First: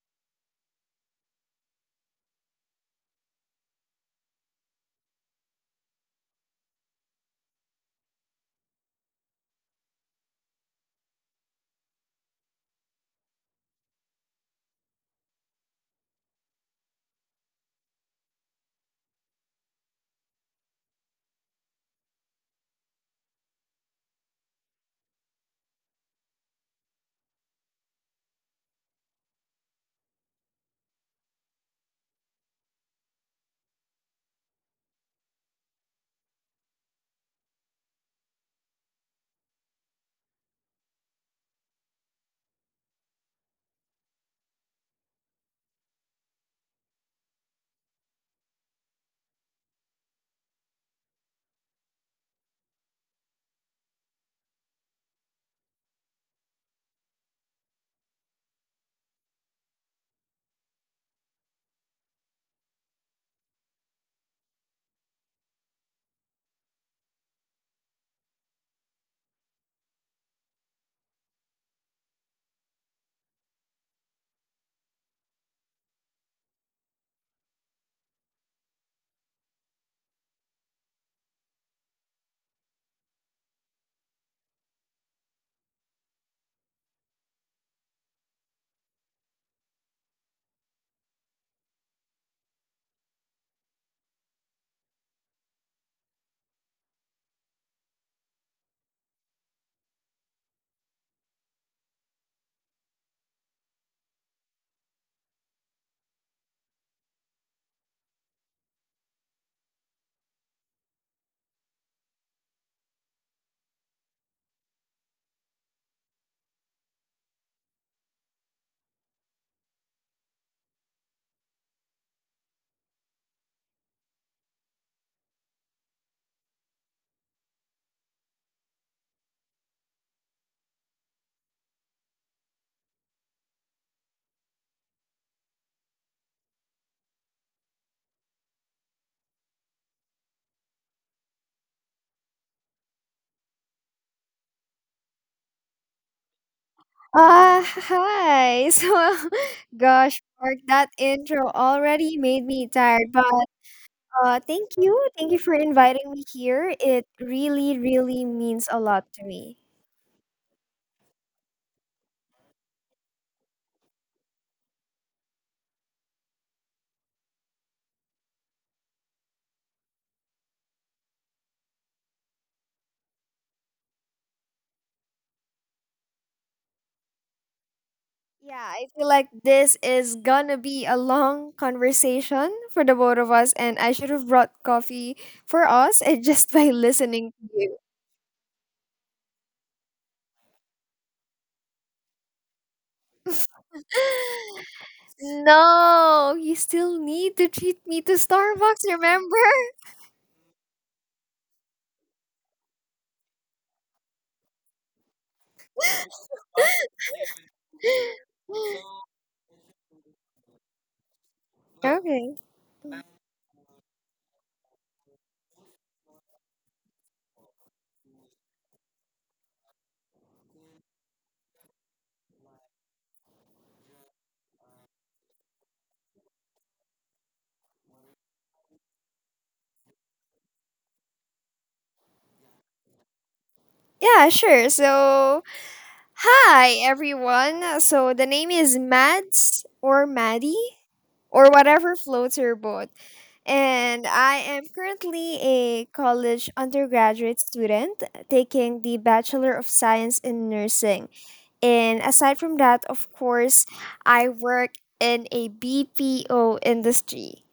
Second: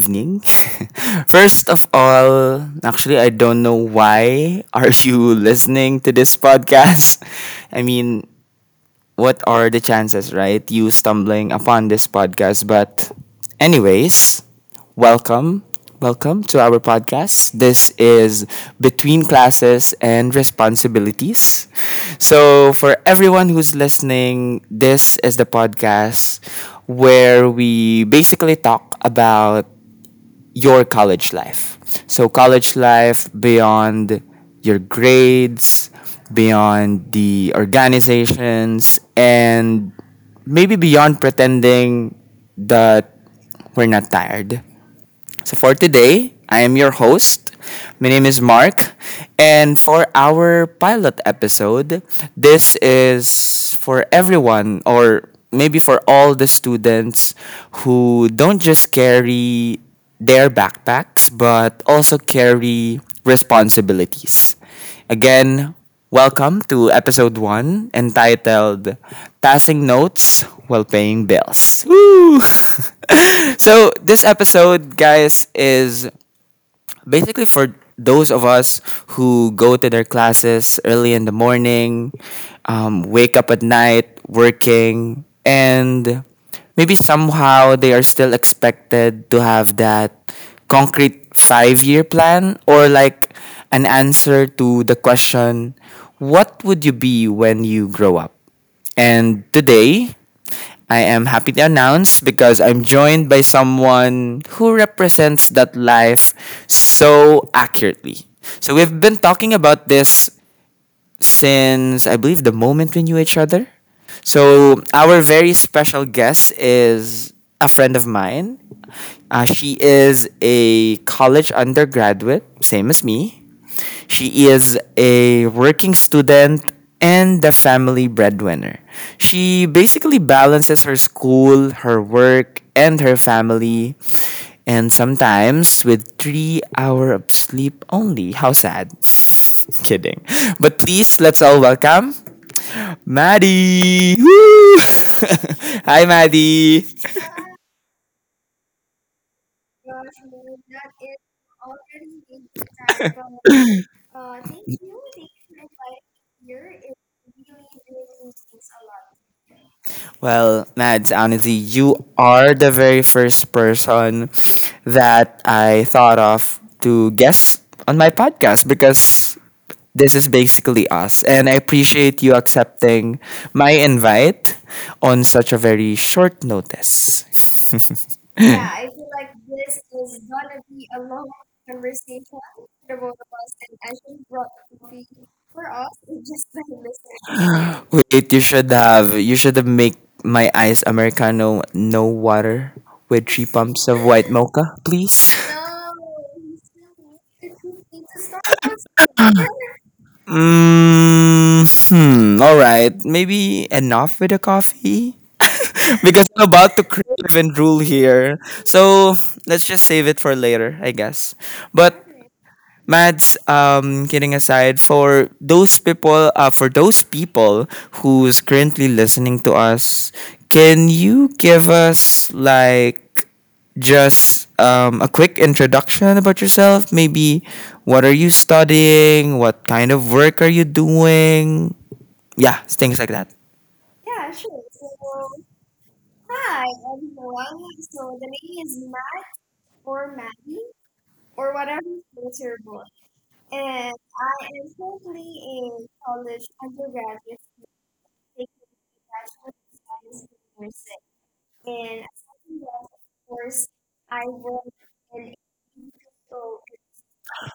evening. First of all, actually, I don't know why are you listening to this podcast. I mean, what are the chances, right? You stumbling upon this podcast. But anyways, welcome. Welcome to our podcast. This is Between Classes and Responsibilities. So, for everyone who's listening, this is the podcast where we basically talk about your college life. So, college life beyond your grades, beyond the organizations, and maybe beyond pretending that we're not tired. So for today, I am your host. My name is Mark. And for our pilot episode, this is for everyone or maybe for all the students who don't just carry their backpacks but also carry responsibilities. Again, welcome to episode 1, entitled Passing Notes While Paying Bills. So, this episode, guys, is basically for those of us who go to their classes early in the morning, wake up at night working, and maybe somehow they are still expected to have that concrete 5 year plan, or like an answer to the question, what would you be when you grow up? And today, I am happy to announce because I'm joined by someone who represents that life so accurately. So we've been talking about this since, I believe, the moment we knew each other. So our very special guest is a friend of mine. She is a college undergraduate, same as me. She is a working student and the family breadwinner. She basically balances her school, her work, and her family, and sometimes with 3 hours of sleep only. How sad. Kidding. But please, let's all welcome Maddie. Woo! Hi, Maddie. Hi. Gosh, Mark, that intro already made me tired, but thank you. Thank you for inviting me here. It really, really means a lot to me. Well, Mads, honestly, you are the very first person that I thought of to guest on my podcast because this is basically us. And I appreciate you accepting my invite on such a very short notice. Yeah, I feel like this is gonna be a long conversation for the both of us, and I should have brought coffee for us and just by listening to you. Wait, you should have make my iced americano, no water, with three pumps of white mocha, please. No, you still need to treat me to Starbucks, remember? Mm, hmm. All right, maybe enough with the coffee because I'm about to crave and drool here. So let's just save it for later, I guess. But Okay. Mads, kidding aside, for those people who's currently listening to us, can you give us like just a quick introduction about yourself? Maybe what are you studying? What kind of work are you doing? Yeah, things like that. Yeah, sure. So, hi everyone. So, the name is Mads or Maddie or whatever floats your boat. And I am currently a college undergraduate student taking the Bachelor of Science in Nursing. And aside from that, of course, I work in a BPO industry.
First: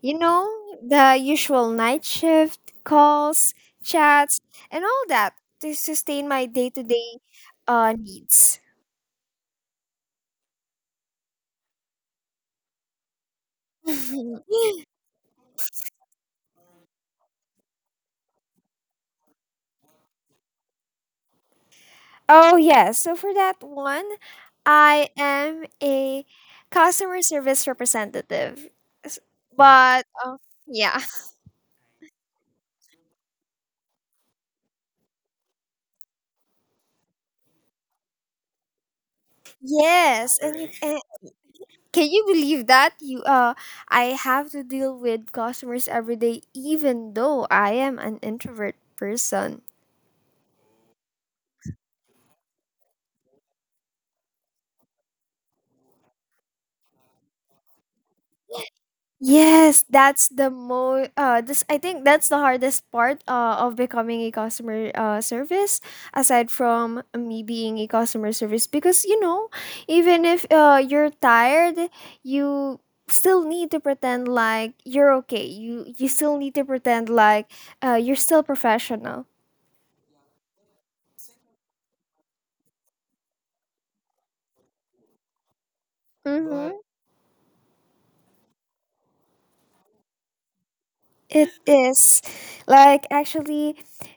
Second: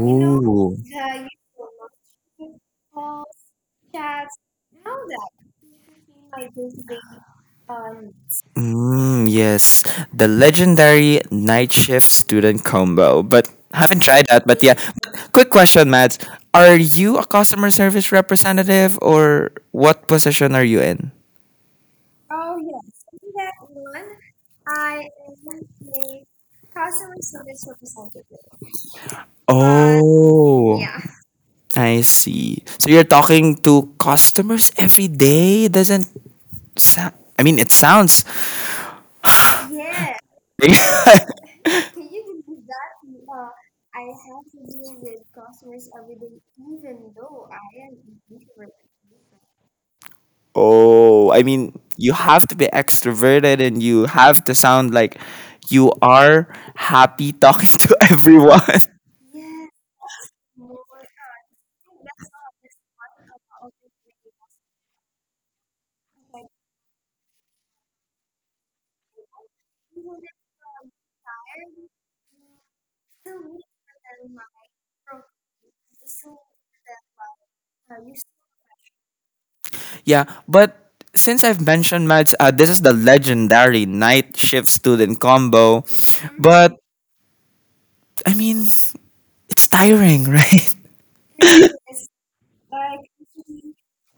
You know, Oh. the usual night shift, calls, chats, and all that to sustain my day to day needs. Mm, yes, the legendary night shift student combo. But haven't tried that. But yeah, quick question, Mads. Are you a customer service representative, or what position are you in? Oh, yes. So for that one, I am a customer service representative. S- But Oh, Yeah. I see. So you're talking to customers every day? Doesn't sound. I mean, it sounds. Yes, and, and can you believe that you I have to deal with customers every day even though I am an introvert person. Oh, I mean, you have to be extroverted and you have to sound like you are happy talking to everyone. Yes, that's the most. This I think that's the hardest part of becoming a customer service, aside from me being a customer service, because you know, even if you're tired, you still need to pretend like you're okay. You still need to pretend like you're still professional. Yeah, but since I've mentioned Mads, this is the legendary night shift student combo. But Mhm. I mean, it's tiring, right? It is like actually,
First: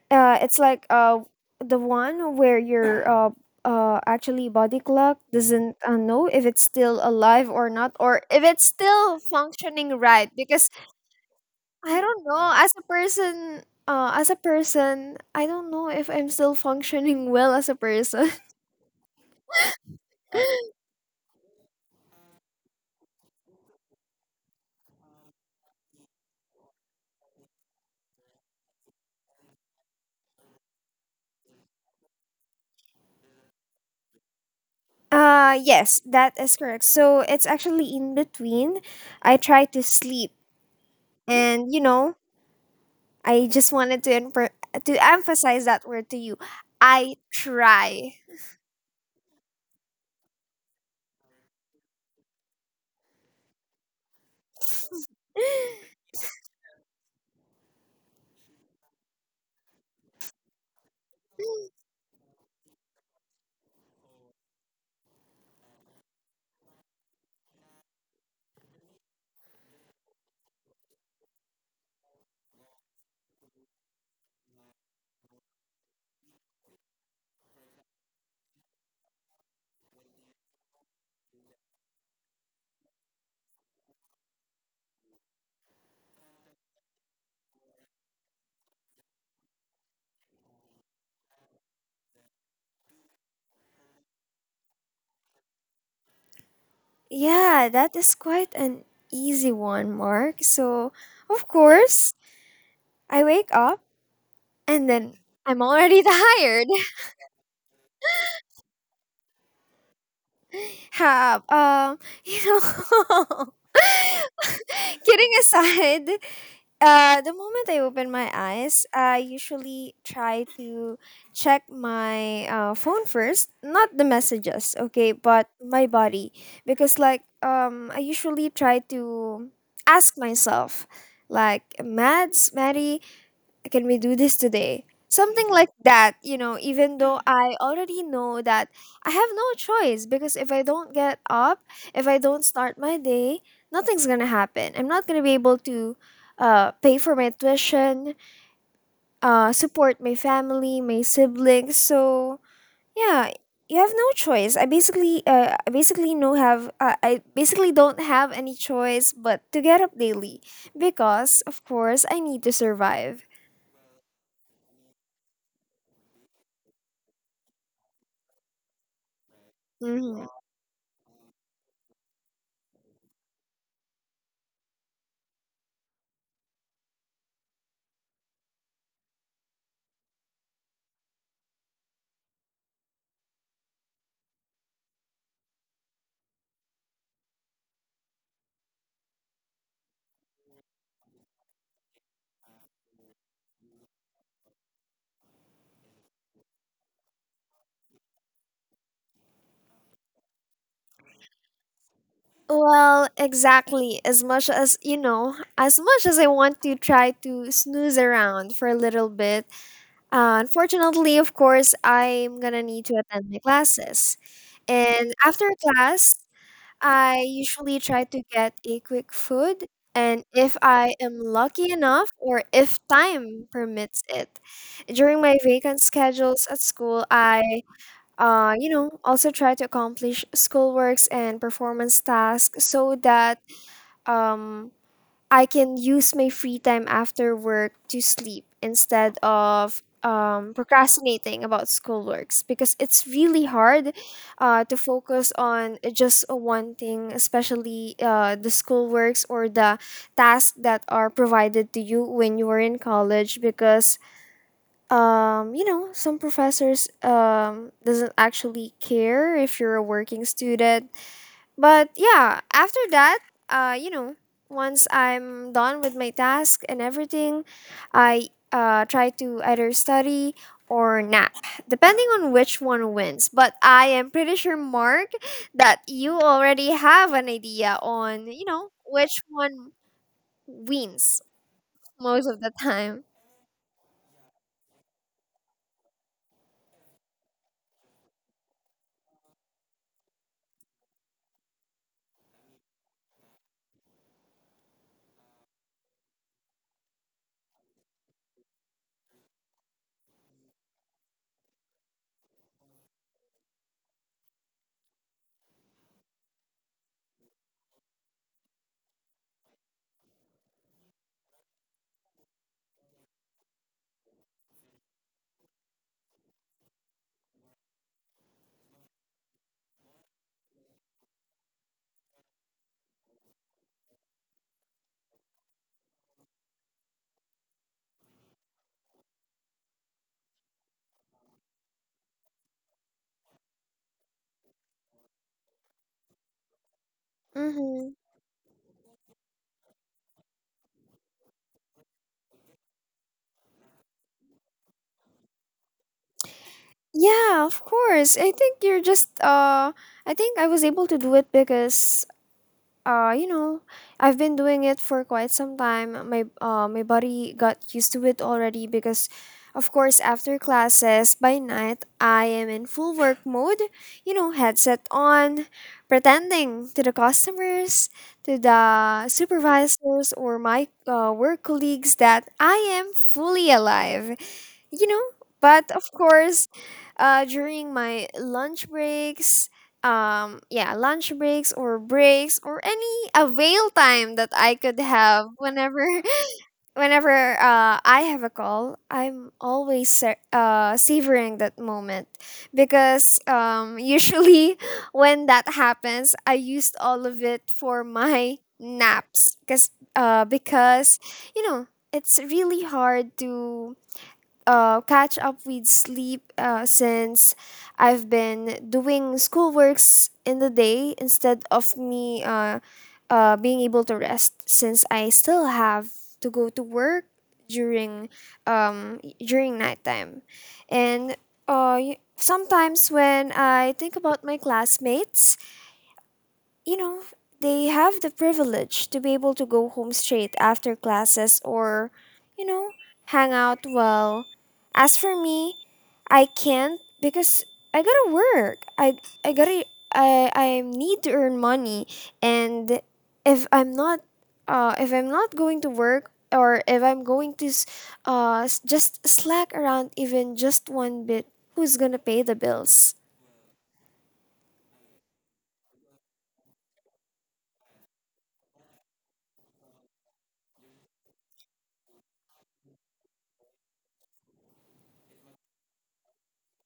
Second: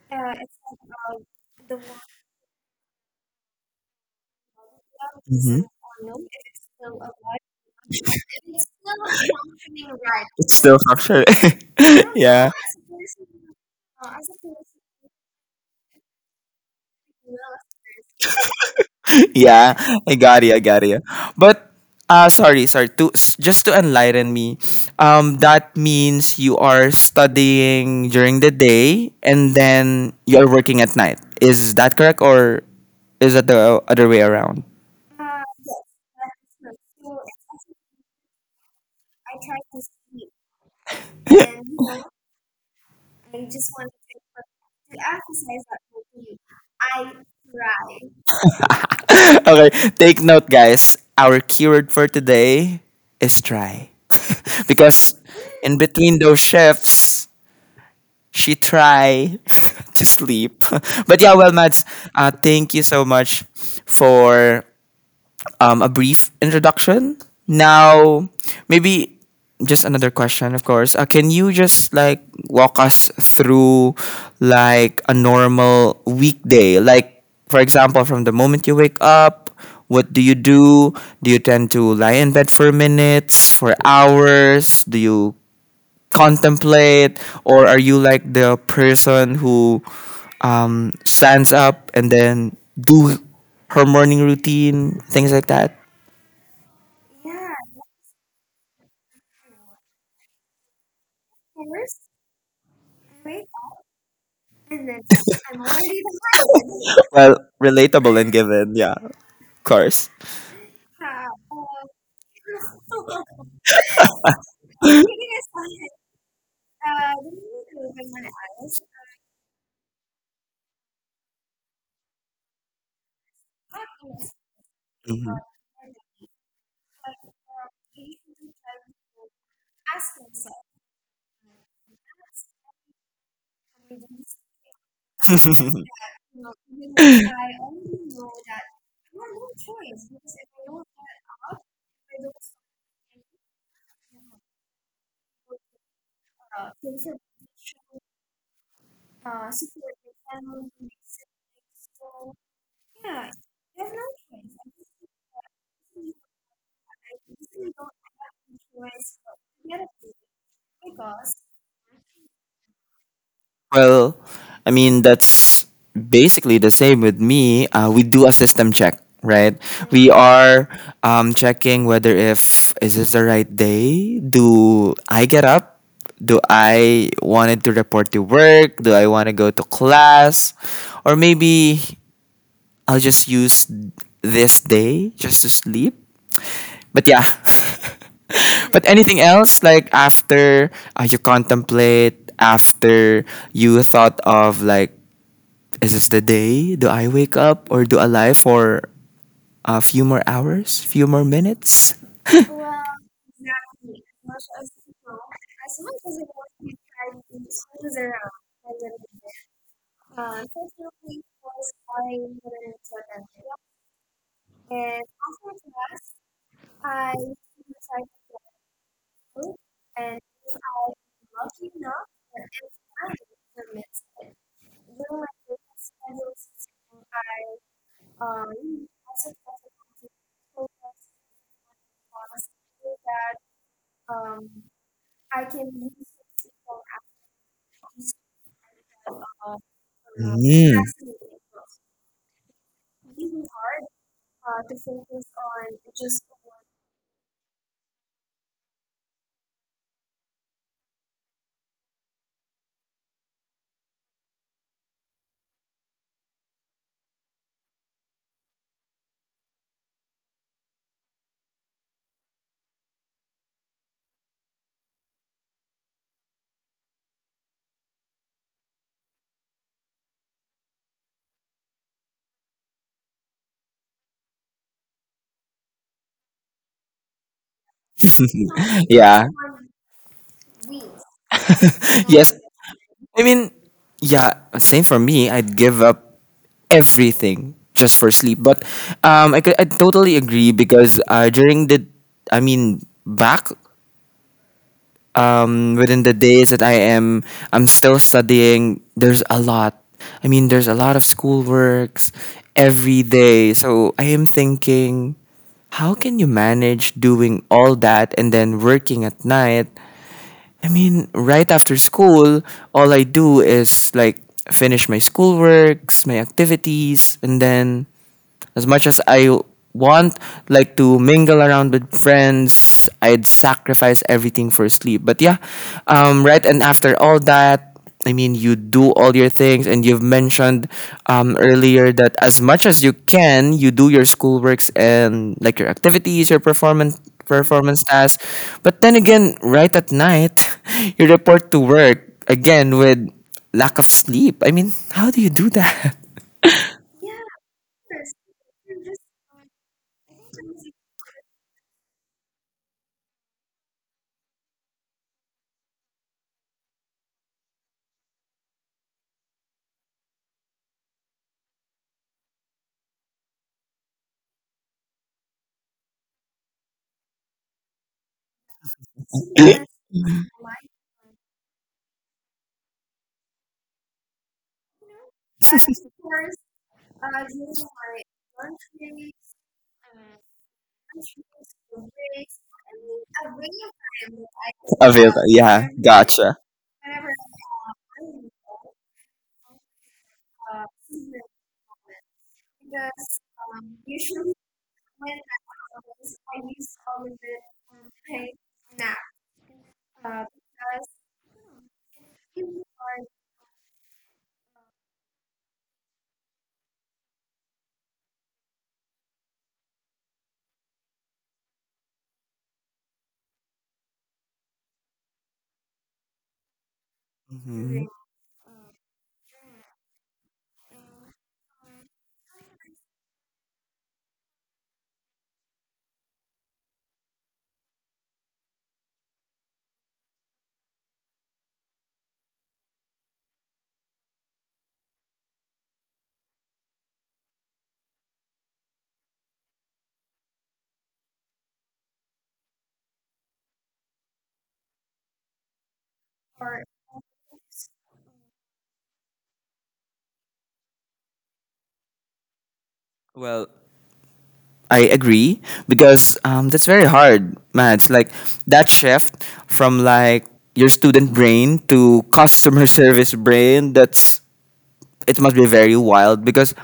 it's like the one where your actually body clock Mhm. doesn't know if it's still alive or not, or if it's still functioning right. It's Because still structured. I don't Yeah. know, as a person, I don't know if I'm still functioning well as a person. Yeah, I got you. I got you. But just to enlighten me, that means you are studying during the day and then you're working at night. Is that correct, or is it the other way around? Yes, that is correct. So it's actually in between. I try to sleep, and you know, I just wanted to emphasize that word to you. I try. Okay, take note, guys. Our keyword for today is try, because in between those shifts, she try to sleep. But yeah, well, Mads, thank you so much for a brief introduction. Now, maybe just another question, of course. Can you just like walk us through like a normal weekday? Like, for example, from the moment you wake up, what do you do? Do you tend to lie in bed for minutes, for hours? Do you contemplate, or are you like the person who stands up and then do her morning routine, things like that? Yeah, that is quite an easy one, Mark. So, of course, I wake up and then I'm already tired. Well, relatable and given, yeah, of course. Have um, you know, kidding aside, the moment I open my eyes, I usually try to check my phone first, not the messages, okay, but my body, because I usually try to ask myself, like, Mads, Maddie, can we do this today? Something like Mhm. that, you know, even though I already know that I have no choice. Because if I don't get up, if I don't start my day, nothing's gonna happen. I'm not gonna be able to pay for my tuition, support my family, my siblings. So yeah, you have no choice. I basically don't have any choice but to get up daily because, of course, I need to survive. Well, I mean, that's basically the same with me. We do a system check, right? We Mhm. are checking whether if is this the right day? Do I get up? Do I wanted to report to work? Do I want to go to class? Or maybe I'll just use this day just to sleep. But yeah, but anything else, like after you contemplate, after you thought of like, is this the day? Do I wake up, or do I lie for a few more hours, few more minutes? Well, exactly. As much as I want to try to snooze around for a little bit, unfortunately, of course, I'm gonna need to attend my classes. And after class, I usually try to get a quick food. And if I am lucky enough, or if time permits it, during my vacant schedules at school, I you know, also try to accomplish schoolworks and performance tasks so that um, I can use my free time after work to sleep instead of Mm. procrastinating about schoolworks, because it's really hard to focus on just one thing, especially the schoolworks or the tasks that are provided to you when you are in college, because you know, some professors doesn't actually care if you're a working student. But yeah, after that, you know, once I'm done with my task and everything, I try to either study or nap, depending on which one wins. But I am pretty sure, Mark, that you already have an idea on, you know, which Yeah. one wins most Yes. of the time. I mean, yeah, same for me. I'd give up everything just for sleep. But could- I totally agree because during the, I mean, back within the days that I'm still studying. There's a lot. I mean, there's a lot of schoolworks every day. So I am thinking, how can you manage doing all that and then working at night? I mean, right after school, all I do is like finish my schoolworks, my activities, and then as much as I want like to mingle around with friends, I'd sacrifice everything for sleep. But yeah, right. And after all that, I mean, you do all your things, and you've mentioned earlier that as much as you can, you do your schoolworks and like your activities, your performance Mm-hmm. tasks. But then again, right at night, you report to work again with lack of sleep. I mean, how do you do that? Yeah, of course. I think I was able to do it because you know, I've been doing it for quite some time. My body got used to it already because, of course, after classes, by night, I am in full work mode, you know, headset on, pretending to the customers, to the supervisors, or my work colleagues that I am fully alive, you know. But of course, during my lunch breaks or breaks or any avail time that I could Available. have, Yeah, whenever gotcha. whenever I have a call, I'm always savoring that moment, because usually when that happens, I used all of it for my naps, because uh because you know, it's really hard to catch up with sleep, since I've been doing schoolworks in the day instead of me being able to rest, since I still have to go to work Mhm. during during nighttime. And sometimes when I think about my classmates, you know, they have the privilege to be able to go home straight after classes or, you know, hang out well. As for me, I can't because I gotta work. I gotta I need to earn money. And if I'm not, if I'm not going to work, or if I'm going to just slack around even just one bit, who's gonna pay the bills? Well, I agree because that's very hard, Mads. Like that shift from like your student brain to customer service brain. That's it must be very wild because,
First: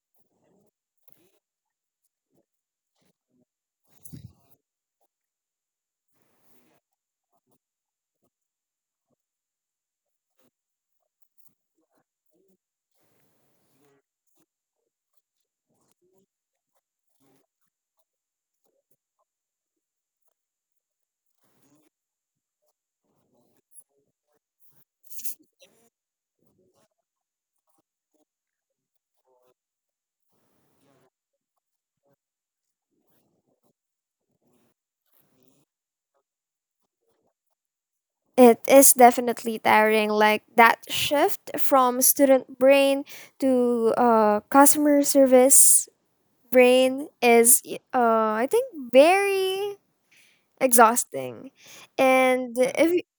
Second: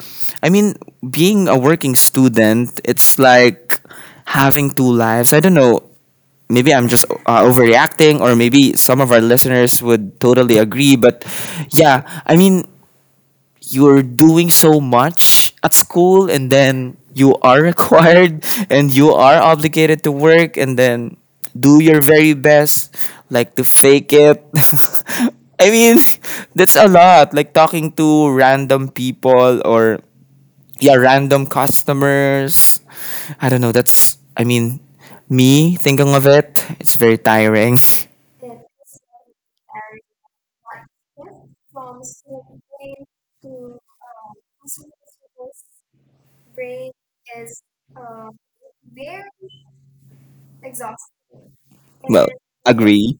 I mean, being a working student, it's like having two lives. I don't know. Maybe I'm just overreacting, or maybe some of our listeners would totally agree. But yeah, I mean, you're doing so much at school and then you are required and you are obligated to work and then do your very best like to fake it. I mean, that's a lot, like talking to random people, or yeah, random customers. I don't know, that's, I mean, me thinking of it, it's very tiring. It is definitely tiring, like that shift from student brain to customer service brain is, I think, very exhausting. Well. And Agree.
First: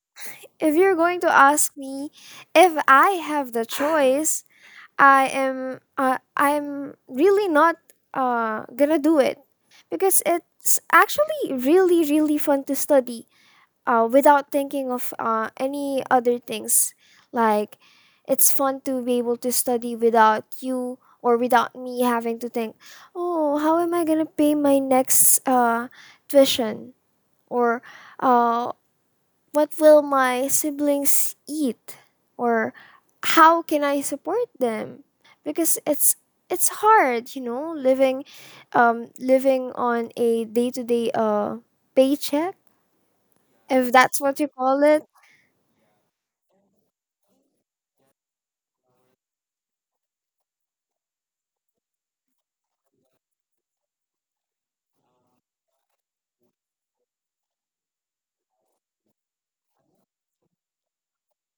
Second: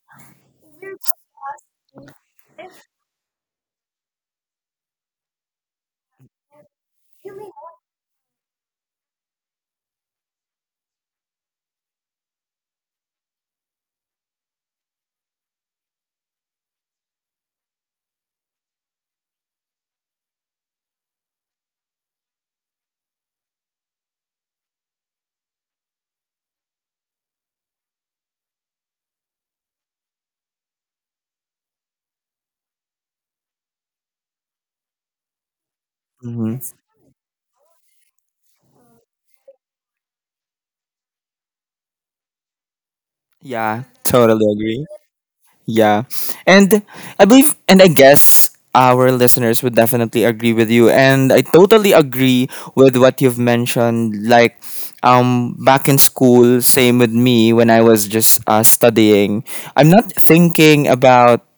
if you're going to ask me if I have the choice, I'm really not gonna do it, because it's actually really really fun to study without thinking of any other things. Like, it's fun to be able to study without you, or without me having to think, oh, how am I gonna pay my next tuition? Or uh, what will my siblings eat? Or how can I support them? Because Hmm. it's hard, you know, living on a day to day paycheck, Yeah, if that's what totally you call agree. it. Yeah. And I believe, and I guess our listeners would definitely agree with you, and I totally agree with what you've mentioned, like back in school, same with me when I was just studying, I'm not thinking about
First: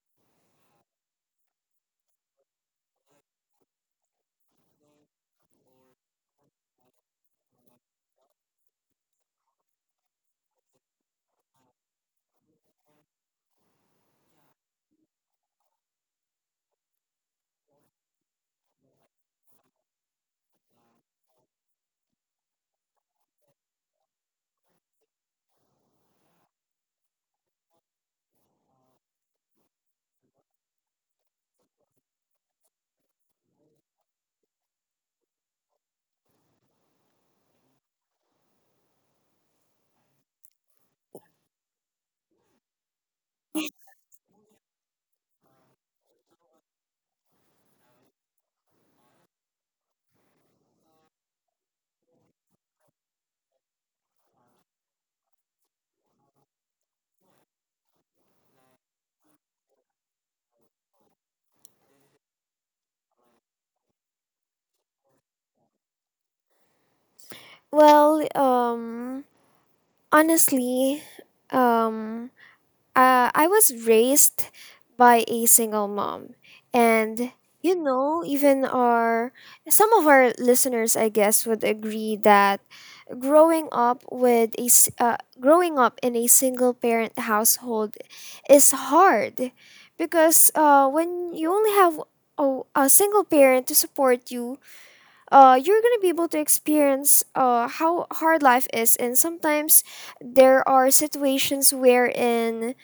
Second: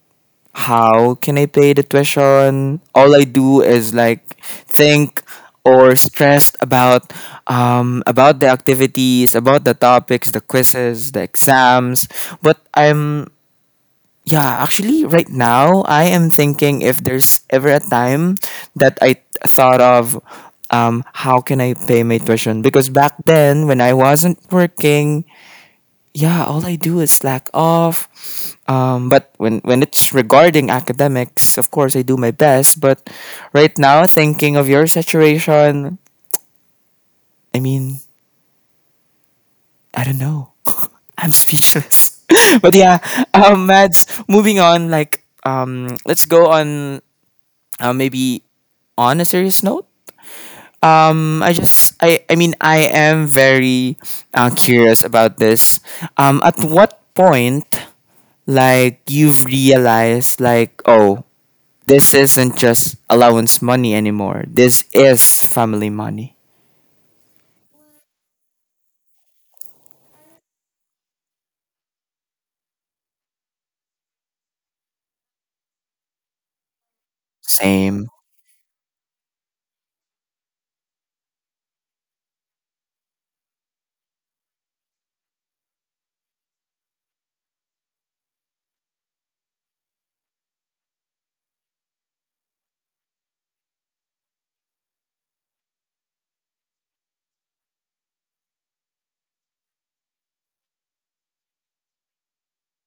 how can I pay the tuition. All I do is like think or stressed about the activities, about the topics, the quizzes, the exams. But I'm yeah, actually, right now, I am thinking if there's ever a time that I thought of how can I pay my tuition? Because back then, when I wasn't working, yeah, all I do is slack off. But when it's regarding academics, of course, I do my best. But right now, thinking of your situation, I mean, I don't know. I'm speechless. But yeah, Mads, moving on, like, let's go on maybe on a serious note, I mean, I am very curious about this. At what point, like, you've realized, like, oh, this isn't just allowance money anymore. This is family money. Well, honestly, um, I was raised by a single mom, and you Same. know, even our some of our listeners, I guess, would agree that growing up with a growing up in a single parent household is hard, because when you only have a single parent to support you, you're gonna be able to experience how hard life is. And sometimes there are situations wherein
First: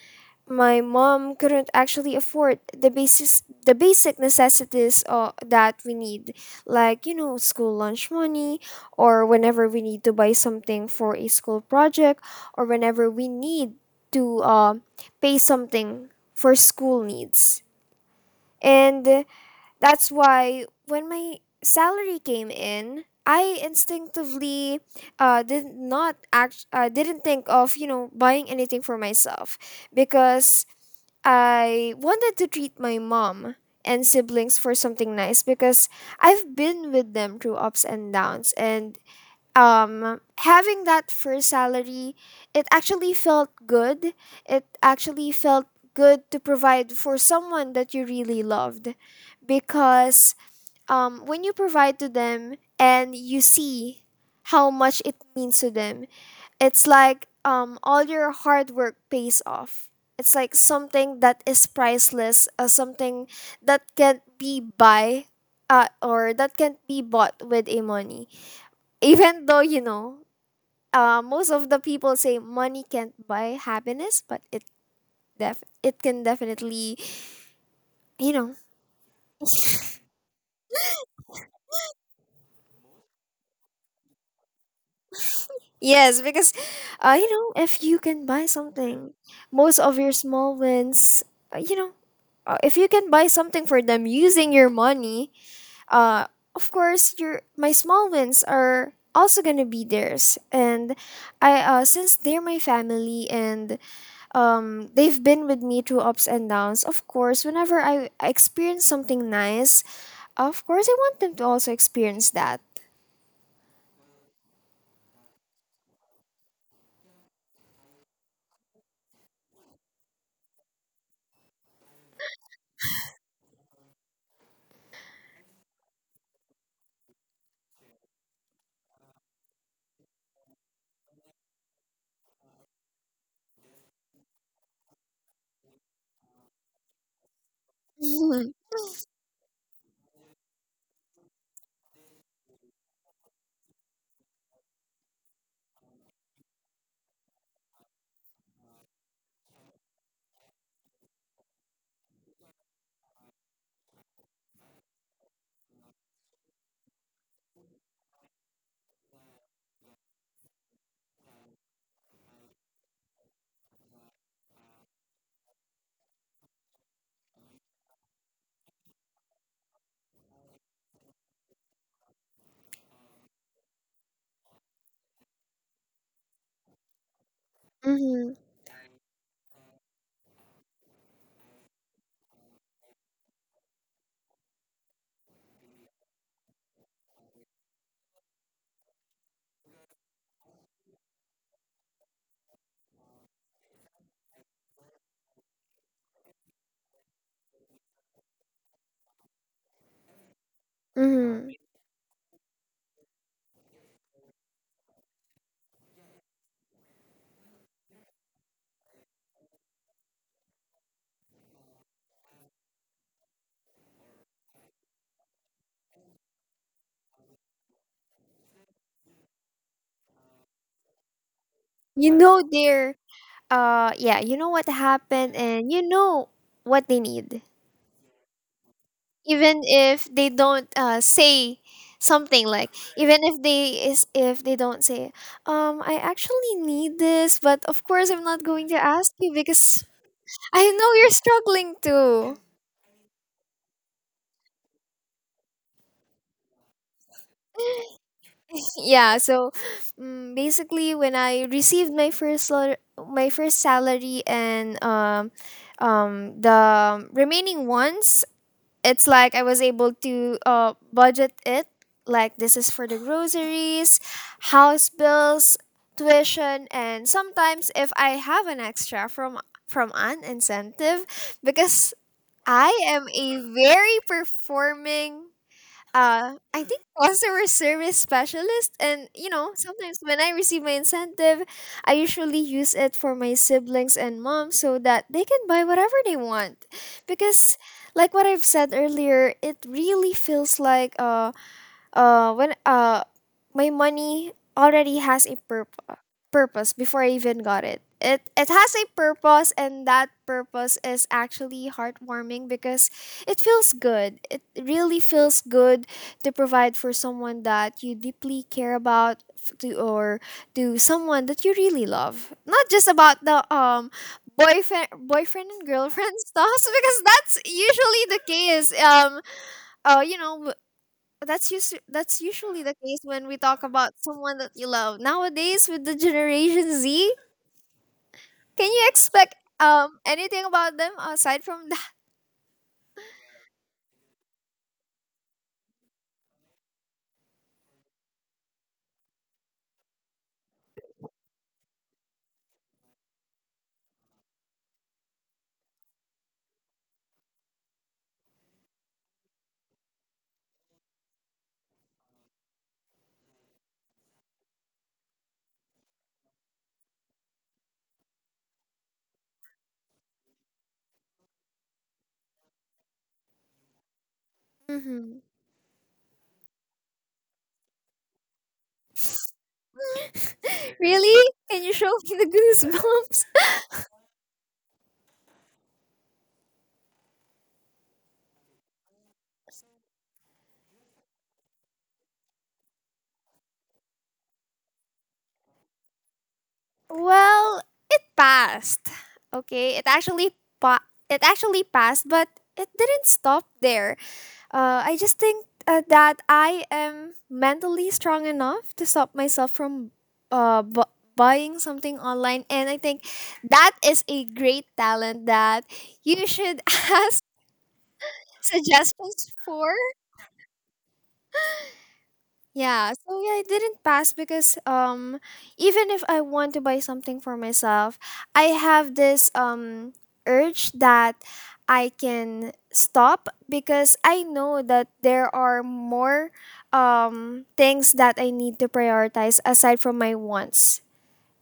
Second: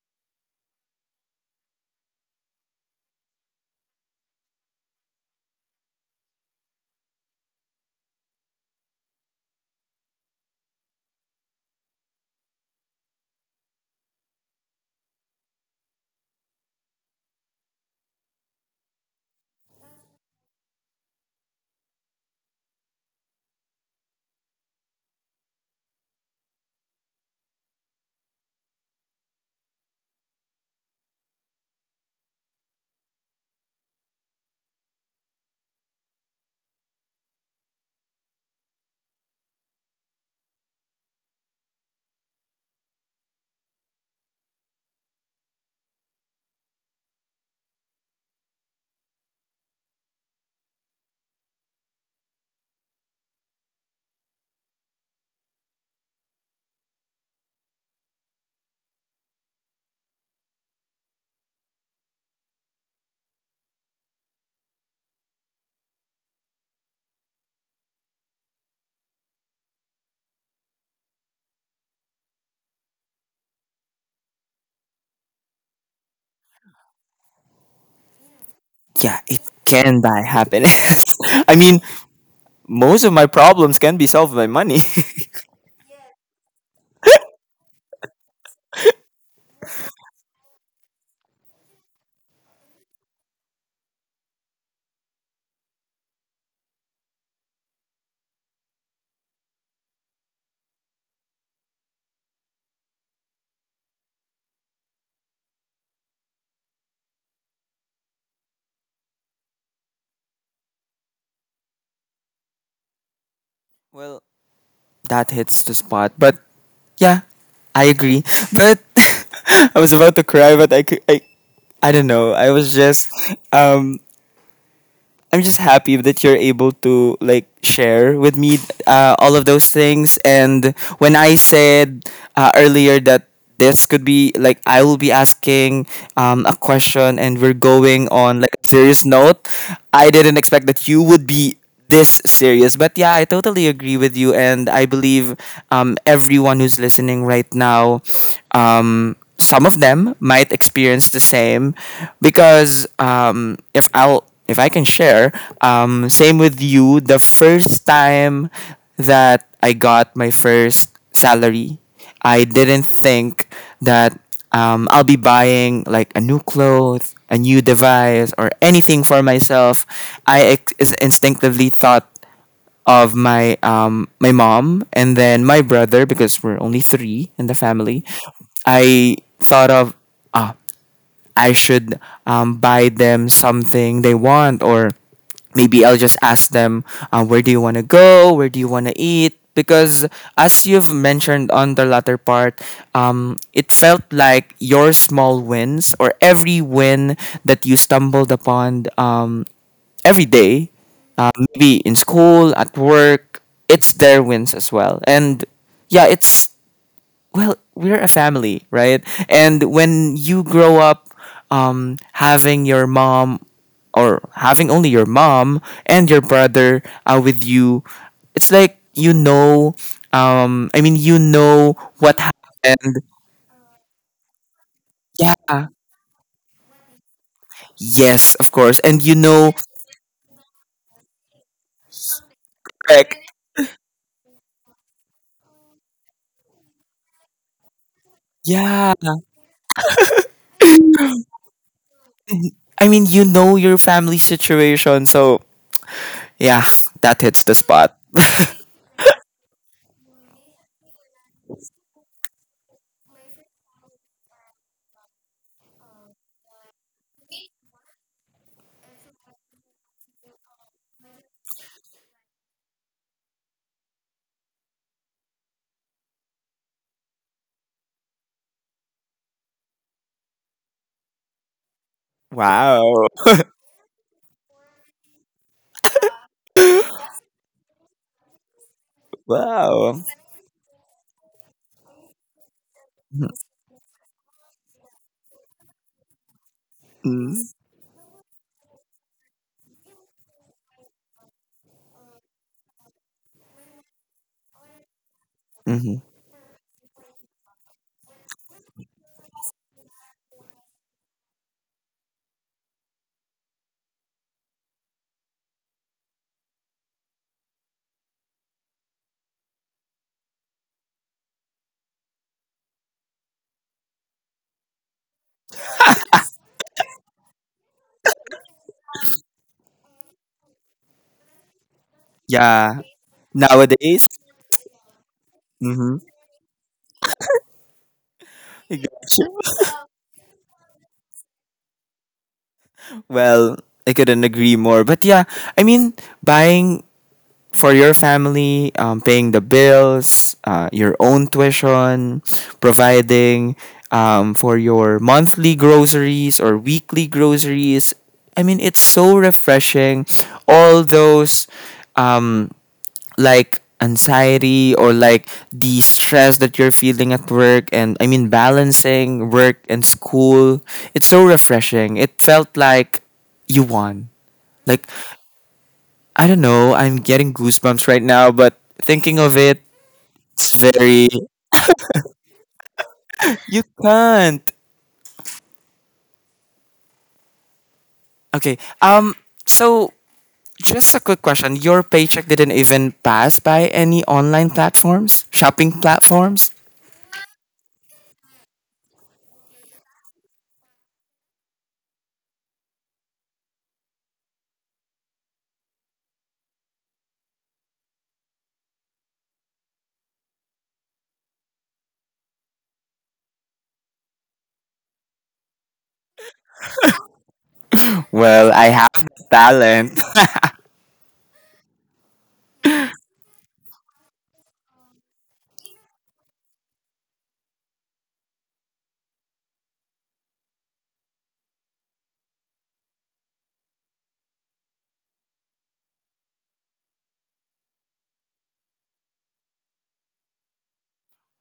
my mom couldn't actually afford the basic necessities that we need, like you know, school lunch money, or whenever we need to buy something for a school project, or whenever we need to pay something for school needs. And that's why, when my salary came in, I instinctively did not act didn't think of, you know, buying anything for myself, because I wanted to treat my mom and siblings for something nice, because I've been with them through ups and downs. And having that first salary, it actually felt good. It actually felt good to provide for someone that you really loved. Because when you provide to them and you see how much it means to them, it's like all your hard work pays off. It's like something that is priceless, something that can't be buy, or that can't be bought with a money. Even though you know, most of the people say money can't buy happiness, but it can definitely, you know, Yeah, it can buy happiness. I mean, most of my problems can be solved by money. yes, because, you know, if you can buy something, most of your small wins, uh, you know, if you can buy something for them using your money, uh, of course, your my small wins are also gonna be theirs. And I since they're my family and they've been with me through ups and downs. Of course, whenever I experience something nice, of course, I want them to also experience that. Well, that hits the spot. But yeah, I agree. But I was about to cry, but I could, I don't know. Um, I'm just happy that you're able to like share with me all of those things. And when I said earlier that this could be like I will be asking a question and we're going on Mhm, like a serious note, I didn't expect that you would be this serious. But yeah, I totally agree with you, and I believe everyone who's listening right now, some of them might experience the same, because if I'll if I can share, same with you. The first time that I got my first salary, I didn't think that I'll be buying like a new clothes, a new device, or anything for myself, instinctively thought of my my mom and then my brother because we're only three in the family. mhm, I thought of, ah, I should buy them something they want, or maybe I'll just ask them, where do you want to go? Where do you want to eat? Because as you've mentioned on the latter part, it felt like your small wins or every win that you stumbled upon every day, mhm. maybe in school, at work, it's their wins as well. And yeah, it's well, we're a family, right? And when you grow up having your mom or having only your mom and your brother with you, it's like I mean, you know You Right. what happened. Yeah, you know what happened, Yeah, and you know what they need, yes, of course. And even if they don't say something like, even like, if they is if they don't say, I actually need this, but of course I'm not going to yeah, ask you, because I know you're struggling too. I mean, you know your family situation. So, yeah, that hits the spot. Yeah, so basically when I received my my first salary, and the remaining ones, it's like I was able to budget it, like this is for the groceries, house bills, tuition, and sometimes if I have an extra from an incentive, because I Wow. am a very performing, I think, customer service specialist. And you know, sometimes Wow. when I receive my incentive, I usually use it for my siblings and mom so that they can buy whatever they want. Mm-hmm. Because, like what I've said earlier, it really feels like when my money already has a purpose Hmm. purpose before I even got it. It has a purpose, and that purpose is actually heartwarming because it feels good. It really feels good to provide for someone that you deeply care about f- to or to someone that you really love. Not just about the boyfriend and girlfriend stuff, because that's usually the case, uh you know that's usually the Yeah. case when we talk about Nowadays. someone that you love. Nowadays, with the Hmm. Generation Z, can you expect anything about them aside from that? Well, I couldn't agree more. But yeah, I mean, buying for your family, paying the bills, your own tuition, providing for your monthly groceries or weekly groceries. I mean, it's so refreshing. All those. Um, like anxiety or like the stress that you're feeling at work and I mean balancing work and school. It's so refreshing. It felt like you won. Like Mhm. I don't know, I'm getting goosebumps right now, but thinking of it, it's very. Really? Can you show me the goosebumps? You can't. Okay. So just a quick question. Your paycheck didn't even pass by any online platforms, shopping platforms? Well, it passed. Okay, it actually passed, but it didn't stop there. I just think that I am mentally strong enough to stop myself from uh, bu- buying something online. And I think that is a great talent that you should ask Well, I have the suggestions for. talent. Yeah, so it didn't pass because, even if I want to buy something for myself, I have this urge that I can stop, because I know that there are more things that I need to prioritize aside from my wants.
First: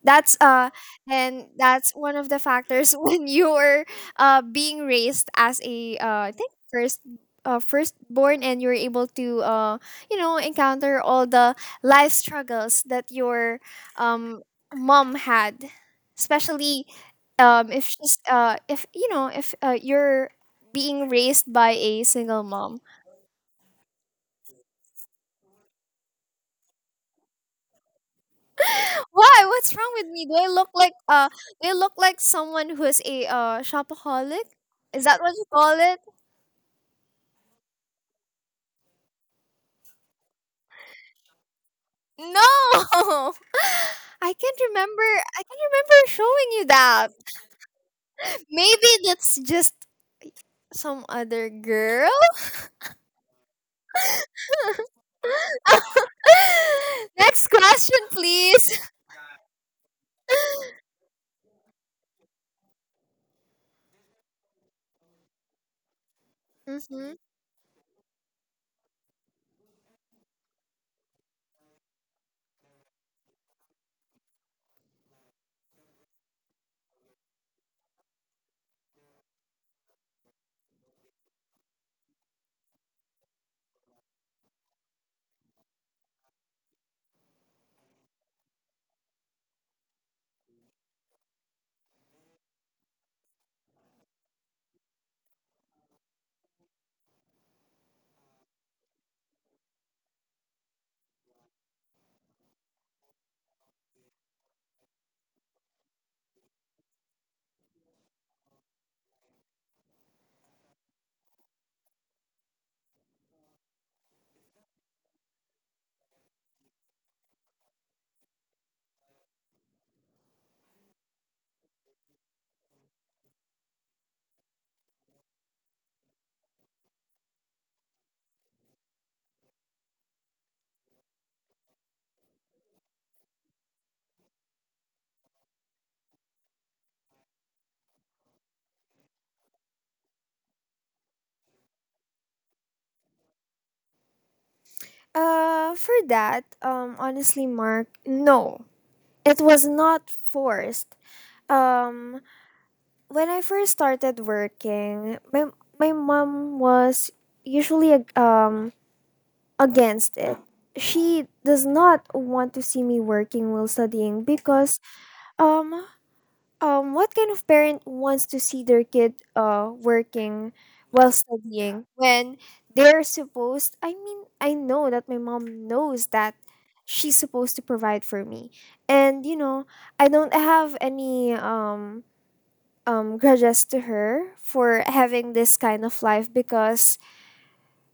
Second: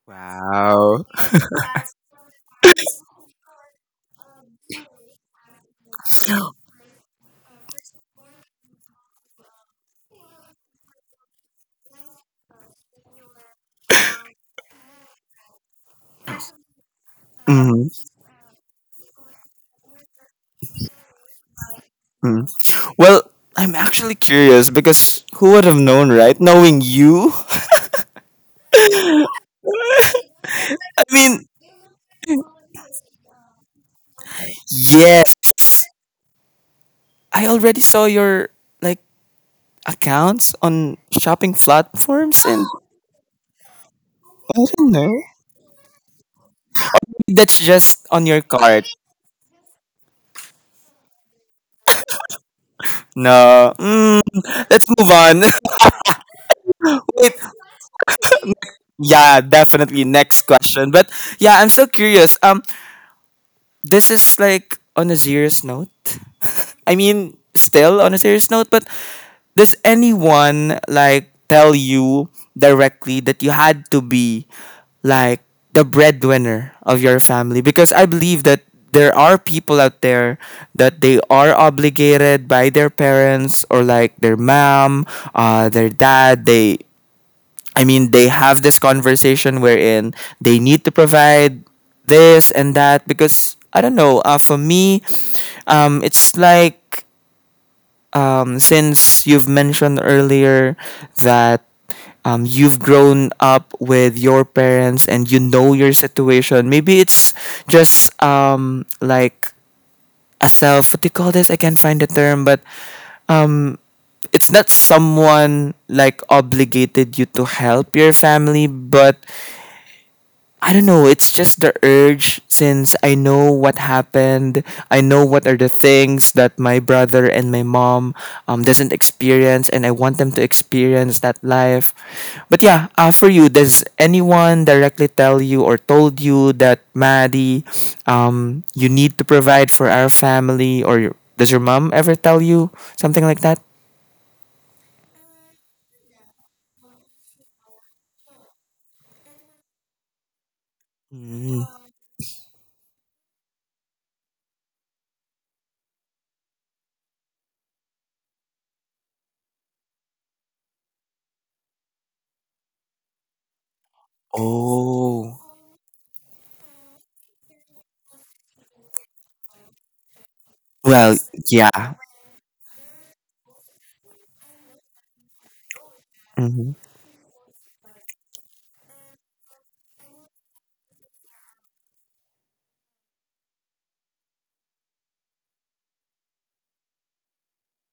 That's Wow. And that's one of the factors when you are being raised as a I think first firstborn, and you're able to encounter all the life struggles that your um mom had, especially Mm-hmm. If, you know, if you're being raised by a single Mm. mom. Well, I'm actually curious because who would have known, right? Knowing you? Why, what's wrong with me? Do I look like I mean, someone who's a shopaholic? Is that what you yes. call it? I already saw your like accounts on shopping platforms and No! I can't I don't remember. know. I can't remember showing you that. That's just on your cart. Maybe that's just some other girl. No. Let's move on. Wait. Next question, please. Yeah, definitely next question. But yeah, I'm so curious. This is like on a serious note. I Mm-hmm. mean, still on a serious note, but does anyone like tell you directly that you had to be like the breadwinner of your family? Because I believe that there are people out there that they are obligated by their parents or like their mom, their dad. I mean, they have this conversation wherein they need to provide this and that because I don't know. For me, it's like since you've mentioned earlier that you've grown up with your parents and you know your situation, maybe it's just like a self. What do you call this? I can't find the term, but um, it's not someone like obligated you to help your family, but I don't know. It's just the urge since I know what happened. I know what are the things that my brother and my mom doesn't experience, and I want them to experience that life. But yeah, for you, does anyone directly tell you or told you that Maddie, you need to provide for our family, or does your mom ever tell you something like that? For that, honestly, Mark, no, it was not forced. Mm. Um, when I first started working, my mom was usually a against it. She does not want to see me working while studying, because Oh, um what kind of parent wants to see their kid working while well, studying yeah. when they're supposed— I mean, I know that my mom knows that Mhm. she's supposed to provide for me. And, you know, I don't have any grudges to her for having this kind of life, because,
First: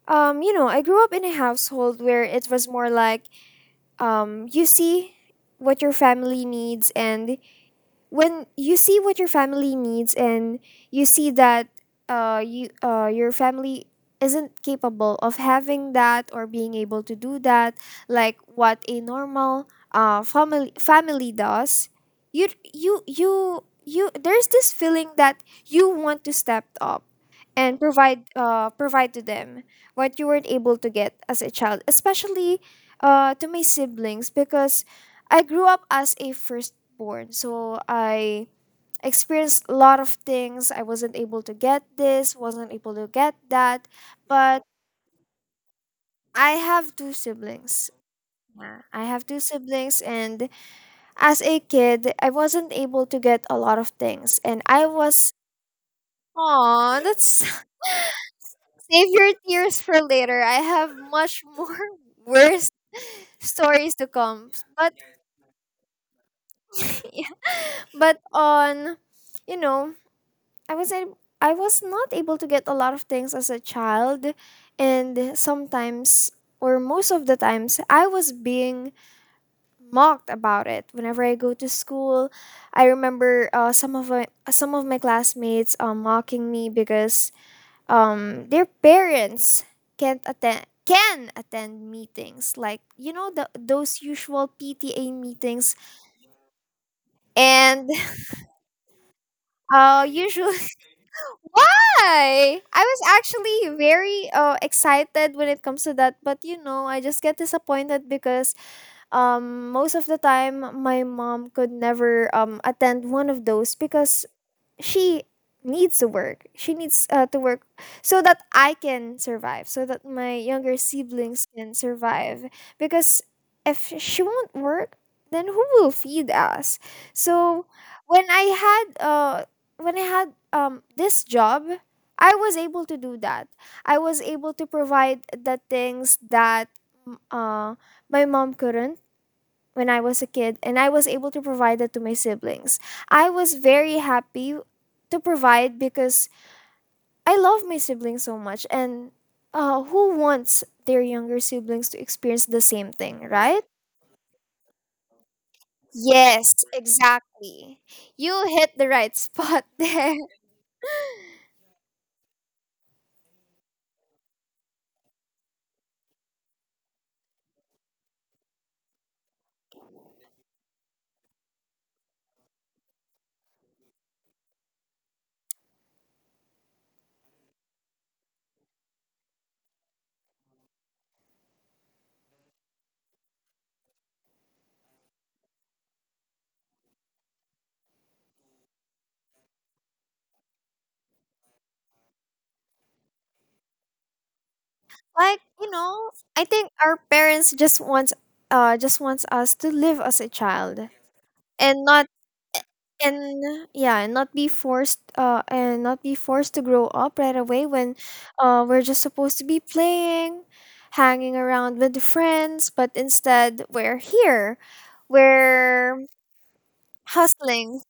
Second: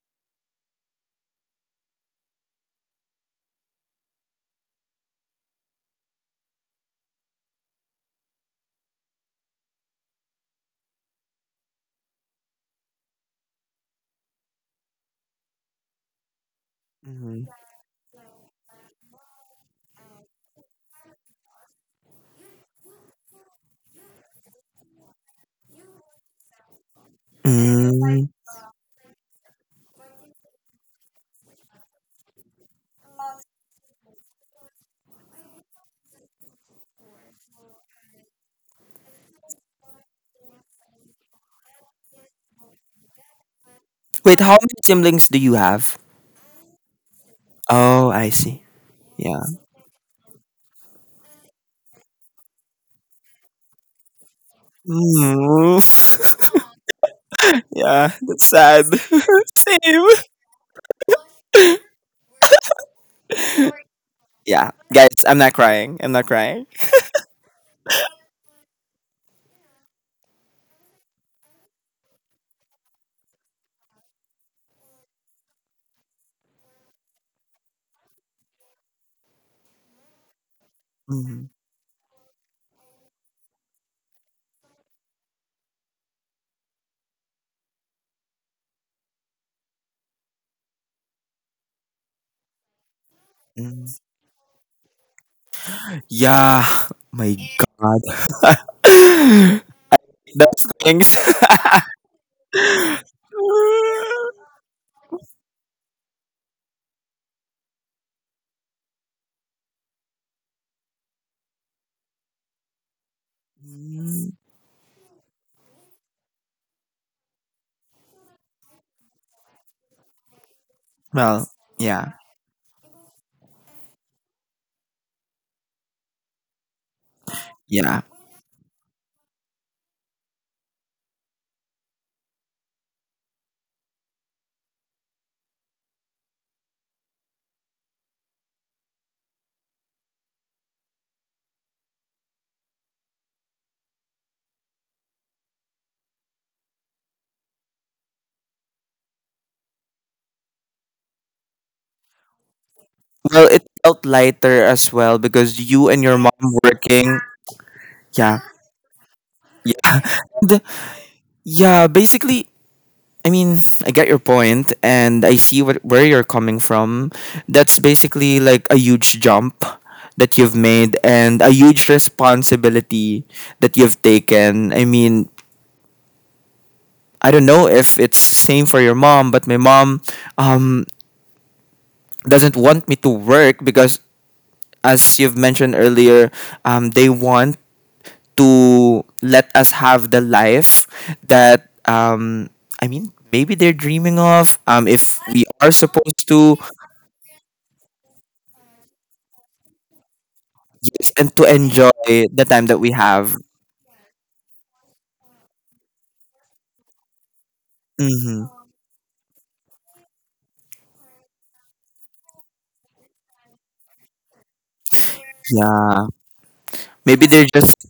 you know, I grew up in a household where it was more like, you see what your family needs, and when you see what your family needs, and you see that, your family isn't capable of having that, or being able to do Mhm. that like what a normal family does, you there's this feeling that you want to step up and Mm. Provide to them what you weren't able to get as a child, especially to my siblings, because I grew up as a first born. So I experienced a lot of things. I wasn't able to get this, wasn't able to get that. Wait, how But many siblings do you have? I have two siblings. Oh, I see. Yeah, I have two Yeah. siblings, and as a kid, I wasn't able to get a lot of things. And I was— Mm. oh, that's— Yeah, that's sad. save your tears for Same. later. I have much more worse stories to come. Yeah, But, guys, I'm not crying. I'm not crying. yeah, but on, you know, I was I was not able to get a lot of things as a child, and sometimes, or most of the times, I was being mocked about it whenever I go to school. I remember, some of my classmates mocking me because, their parents can't attend can attend meetings, like, you know, Mhm. those usual PTA meetings Yeah, my and God. Usually That's things. Why? I was actually very excited when it comes to that, but, you know, I just get disappointed because, most of the time my mom could never attend one of those, because she needs to work. She needs to work so that I can survive, so that my younger siblings Well, can yeah, survive. Because if she won't work, then who will feed us? So yeah. when I had uh when I had this job, I was able to do that. I was able to provide the things that mm, uh my mom couldn't when I was a kid, and I was able to provide that to my siblings. I was very happy to provide, because I love my siblings so much, and, who wants their younger siblings to experience the same thing, Well, it right? felt lighter as well because you and your mom Yes, working. exactly. Yeah, You hit the right spot yeah, there. and, yeah. Basically, I mean, I get your point, and I see where you're coming from. That's basically like a huge jump that you've made and a huge responsibility that you've taken. I mean, I don't know if it's same for your mom, but my mom um, doesn't want me to work because, as you've mentioned earlier, they want to let us have the life that I mean, maybe they're dreaming of. If Like, we you are know, supposed I to, think our parents just wants us to live as a child yes, and to and enjoy not— the time that we have. and yeah, and not be forced and not be forced to grow up right away when Hmm. We're just supposed to be playing, hanging around with the friends, but instead we're here, we're Yeah, maybe they're hustling. just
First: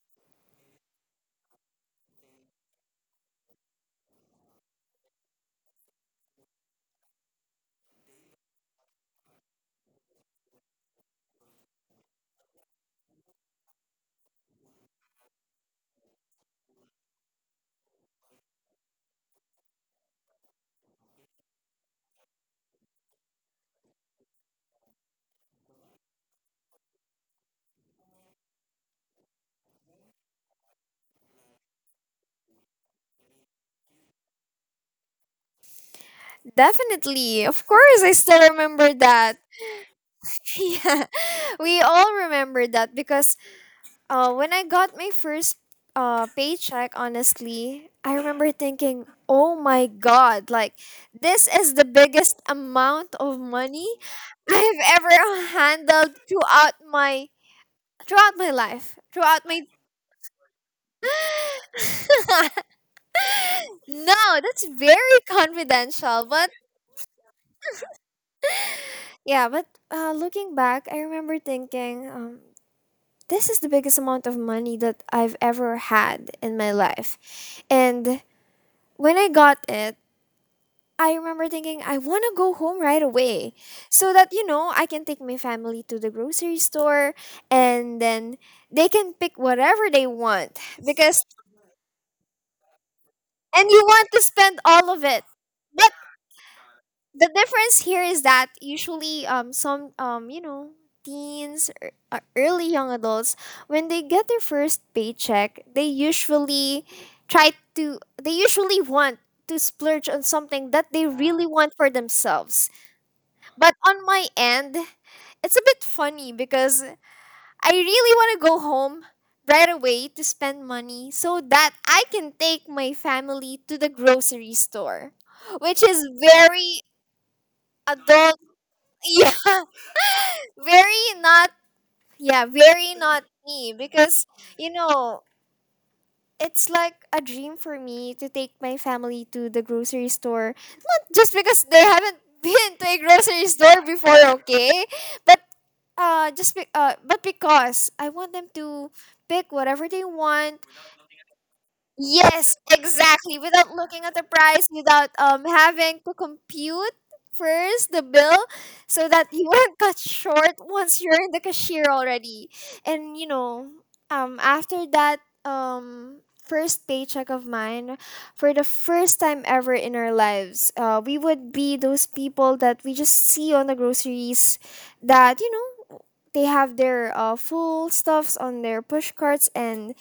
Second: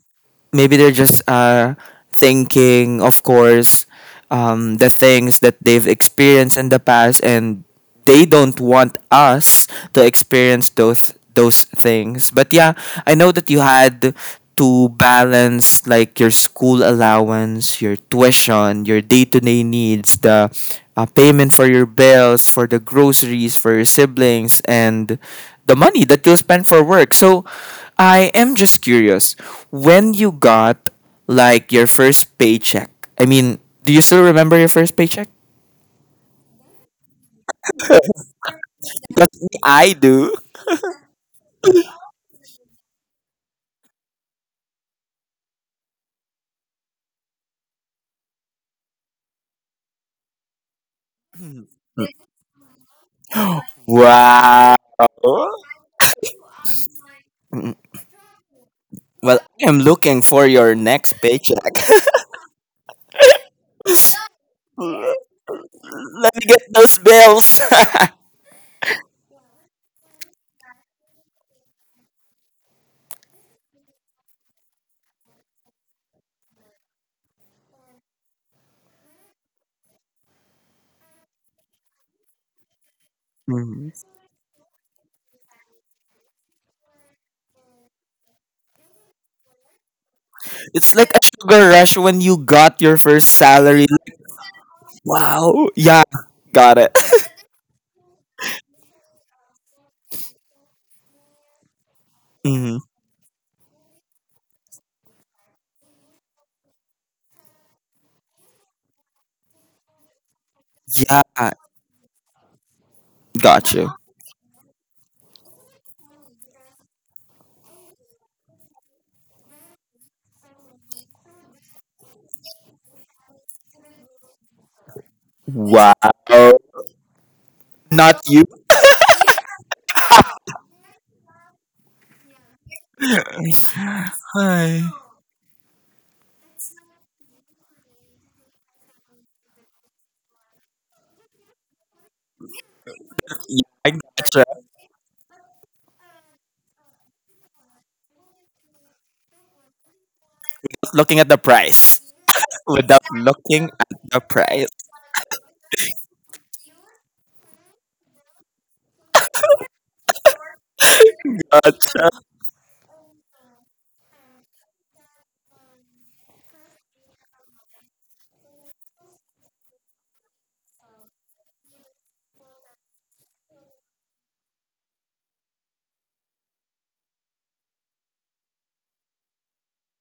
maybe they're just thinking, of course, the things that they've experienced in the past, and they don't want us to experience those things. But yeah, I know that you had to balance like your school allowance, your tuition, your day to day needs, the payment for your bills, for the groceries, for your siblings, and the money that you'll spend for work. So I am just curious when you got like your first paycheck. I mean, do you still remember your first paycheck? Definitely, of course I still remember Because that. me, I do. Yeah, we all remember that. Because when I got my first paycheck, honestly, I remember thinking, oh my God, like, this is the biggest amount of money Wow. I've ever handled throughout my— Mm, throughout my life Well, throughout my I am looking for your next paycheck. No, that's Let very confidential. me But get those bills. yeah, but looking back, I remember thinking, this is the biggest amount of money that I've ever had in my life. And when I got it, I remember thinking, I want to go home right away Mhm. so that, you know, I can take my family to the grocery store, and then they can pick whatever they want, It's like a because— sugar rush when you got your first and you salary. want to spend all of it. Wow. But Yeah. Got it. the difference here is that usually, some you know, teens or, early Mhm. young adults, when they get their first paycheck, they usually try to they usually want to splurge on something that they really Yeah. want for themselves. Got But you. on my end, it's a bit funny because I really want to go home right away to spend money so that I can take my family to the grocery store, which Wow. is very Not adult. you. Yeah, very not. Yeah, very not me because, you Hi. know, it's like a dream for me to take my family to the grocery store just because they haven't been to a grocery Yeah, store I before, gotcha. okay? I But but because I want them to pick whatever they want. Looking at the price Yes, without exactly. Without looking at looking at the the price, price. without, having to compute first the bill so that you won't cut short once you're in the cashier Gotcha. already. And you know, after that, first paycheck of mine, for the first time ever in our lives, uh, we would be those people that we just see on the groceries that, you know, they have their full stuffs on their push carts, and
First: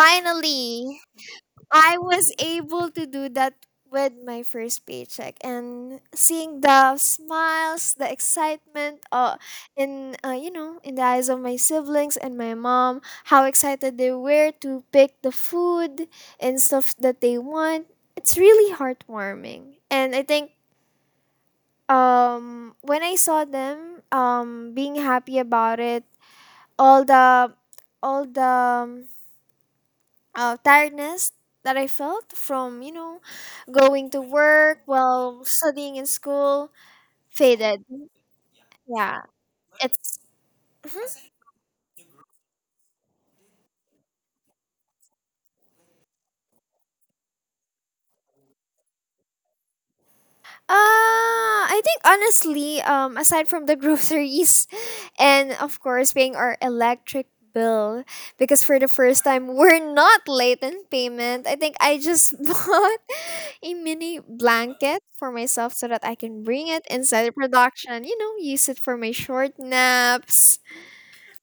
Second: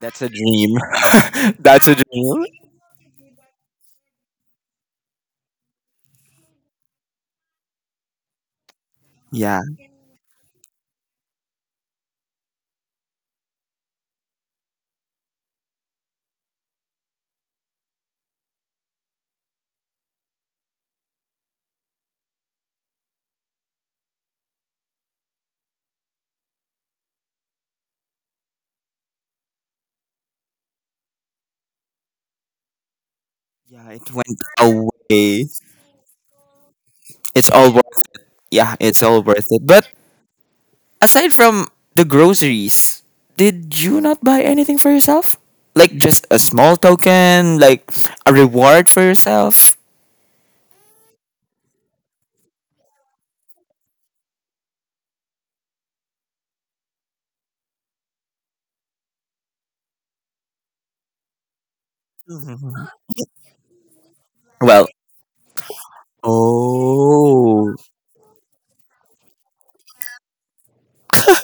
That's a dream. That's a I was dream. able to do that with my first paycheck. And seeing the smiles, the excitement, Yeah. in you know, in the eyes of my siblings and my mom, how excited they were to pick the food and stuff that they want. It's really heartwarming. And I think, when I saw them being happy about it, all the all the tiredness that I felt from, you know, Yeah, going it to went work while away. studying in school It's all faded. worth. Yeah, it's Yeah, all worth it. But it's— mhm. aside from the groceries, did you not buy anything for yourself? Like just a small token, like a reward for yourself? I think honestly, aside from the groceries and of course paying our electric bill, because for the first time we're not late in payment, I think I just bought a mini Well, blanket for myself so that I can bring it inside the oh, production, you know, use it for my short naps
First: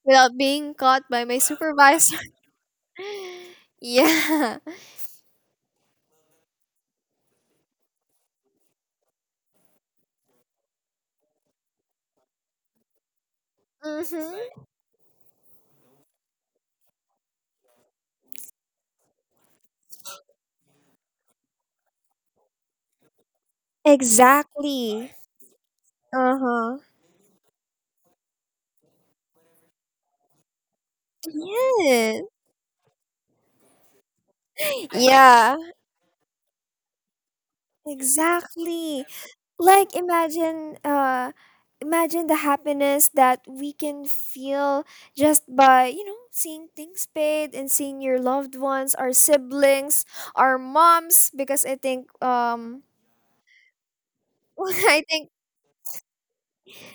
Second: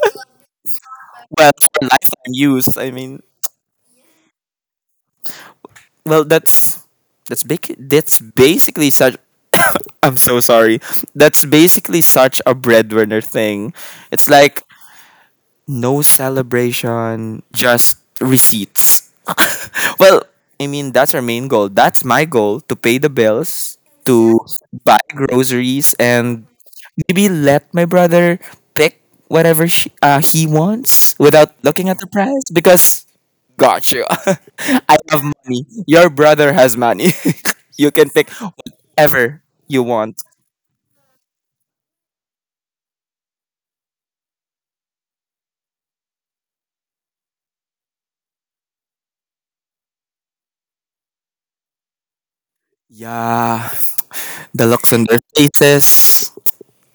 without being caught by my well, for supervisor. lifetime use. I mean, Yeah. well, that's big. That's basically such. I'm so sorry. That's basically such a breadwinner thing. It's Mm-hmm. like no celebration, just receipts. Well, I mean, that's our main goal. That's my goal to pay the bills, to buy Exactly. groceries, and Uh-huh. maybe let my brother pick whatever he wants without looking at the Yes. price because, gosh, Yeah. I have Yeah. money. Your brother has money. You can pick Exactly. whatever you Like, want. Imagine the happiness that we can feel just by, you know, seeing things paid and seeing your loved ones, our siblings, our moms, because I think Yeah, the looks I on their think— faces,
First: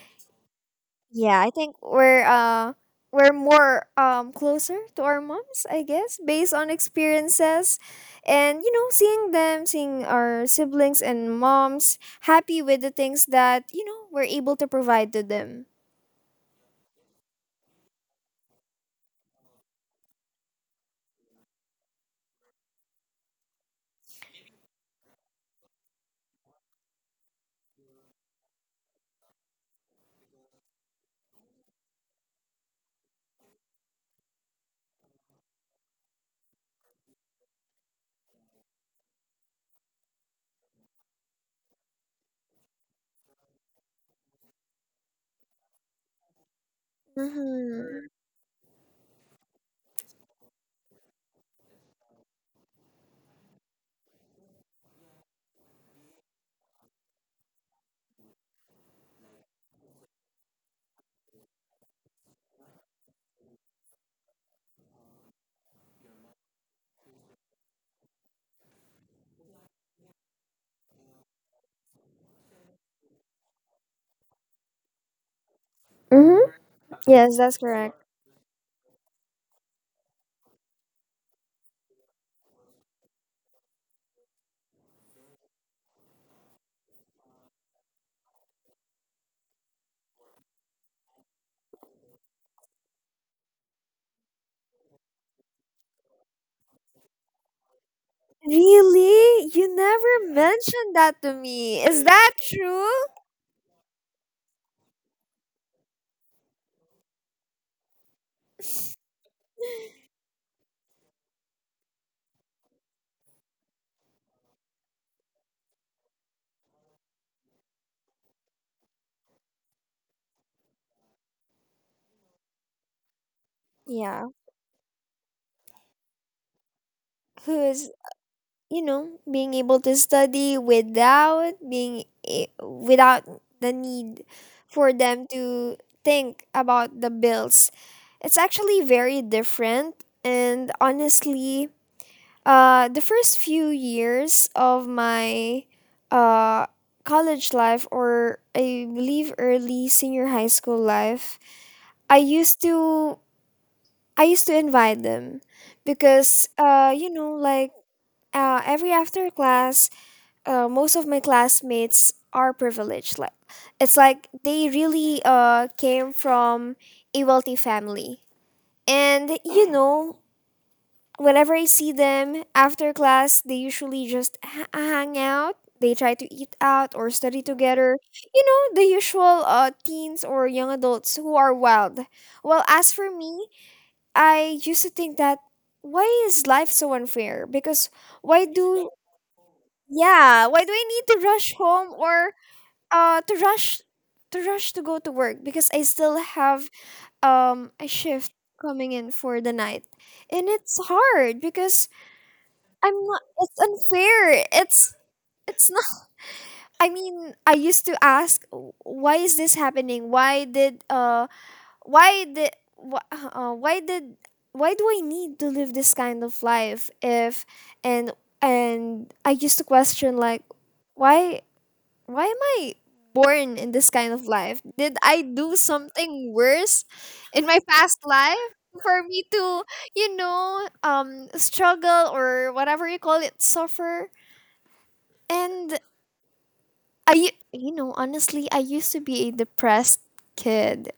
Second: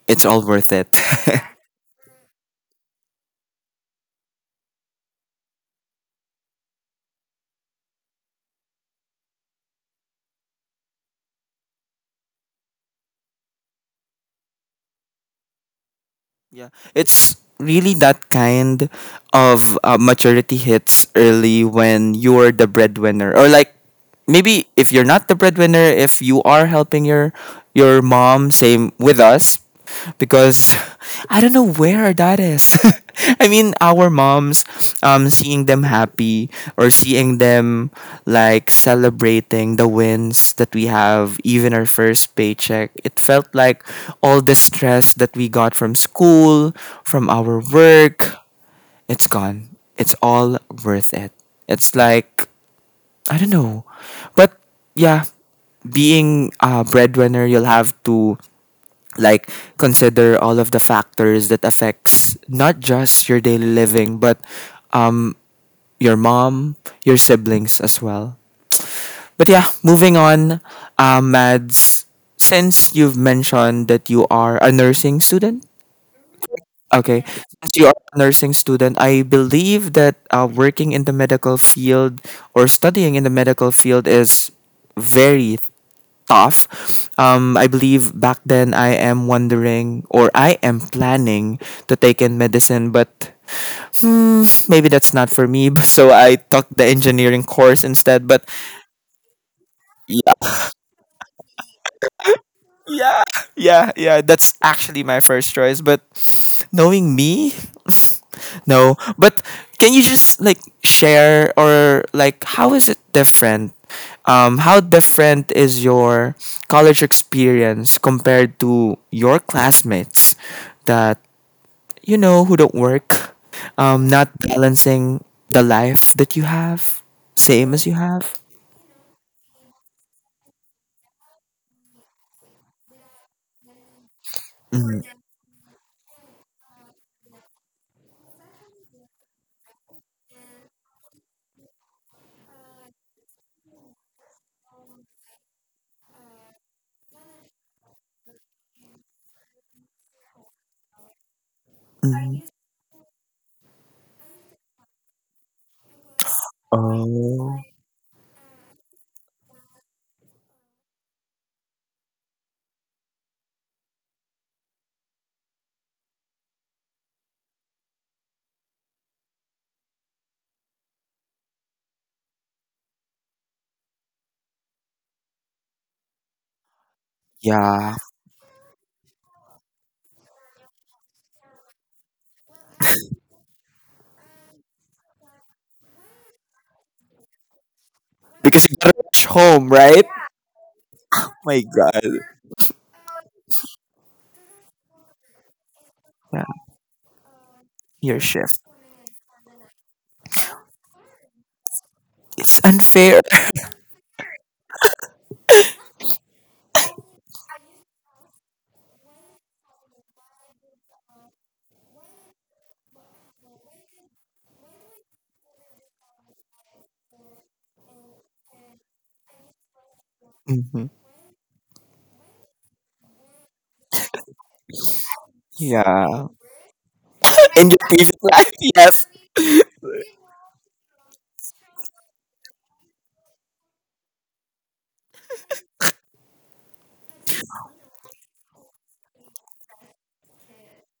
it's all worth it. yeah, I think we're we're more closer to our moms, I guess, based on experiences. And you know, seeing them, seeing our siblings and moms happy with the things that, you know, we're able to provide to them. Yeah, it's really that kind of maturity hits early when you're the breadwinner, or like maybe if you're not the breadwinner, if you are helping your mom, same with us because I don't know where that is. I mean, our moms, seeing them happy or seeing them like celebrating the wins that we have, even our first paycheck, it felt like all the stress that we got from school, from our Mhm. work, it's gone. It's all worth it. It's like, I don't know. But yeah, being a breadwinner, you'll have to like consider all of the factors that affects not just your daily living, but um your mom, your siblings as well. But yeah, moving on, Mads, since you've mentioned that you are a nursing student. Mhm. Okay. Yes, that's Since you are correct. a nursing student, I believe that working in the medical field or studying in the medical field is very tough. I believe back then I am wondering or I am planning to take in medicine, but maybe that's not for me. So I took the engineering course instead. But Really? You never yeah, mentioned that to me. Is that true? yeah, yeah, yeah. That's actually my first choice. But knowing me. No, but can you just like share or like how is it different? How different is your college experience compared to your classmates that you know who don't work, Yeah. not balancing the life that you have, same as Cuz, you have? you know, being able to study without being without the need for Mm, them to think about the bills, it's actually very different. And honestly, the first few years of my uh college life, or I believe early senior high school life, i mm. used to I used to invite them, because, you know, Oh, like, every after class, most of my classmates are privileged. Like, it's like they really came from a wealthy family, and you know, whenever I see them after class, they usually just hang out. They try to eat out or study yeah, together. You know, the usual teens or young adults who are wild. Well, as for me, I used to think that why is life so unfair? Because why because you do gotta rush home, right? yeah why do I need to rush My home God. or to rush to go to work because I still Yeah, have a your shift shift. coming in for the night. And it's hard because It's I'm unfair. not it's unfair. It's not. I mean, I used to ask, Why is this happening? Why did wh- why did why do I need to live this kind of life?" If and and I used to question, like, Mhm. why why am I born in this kind of life? Did I do Yeah. something worse in my In your past previous life life. for Yes. me to, struggle, or whatever you call it, suffer? And I u- you know, honestly, I used to be a depressed kid.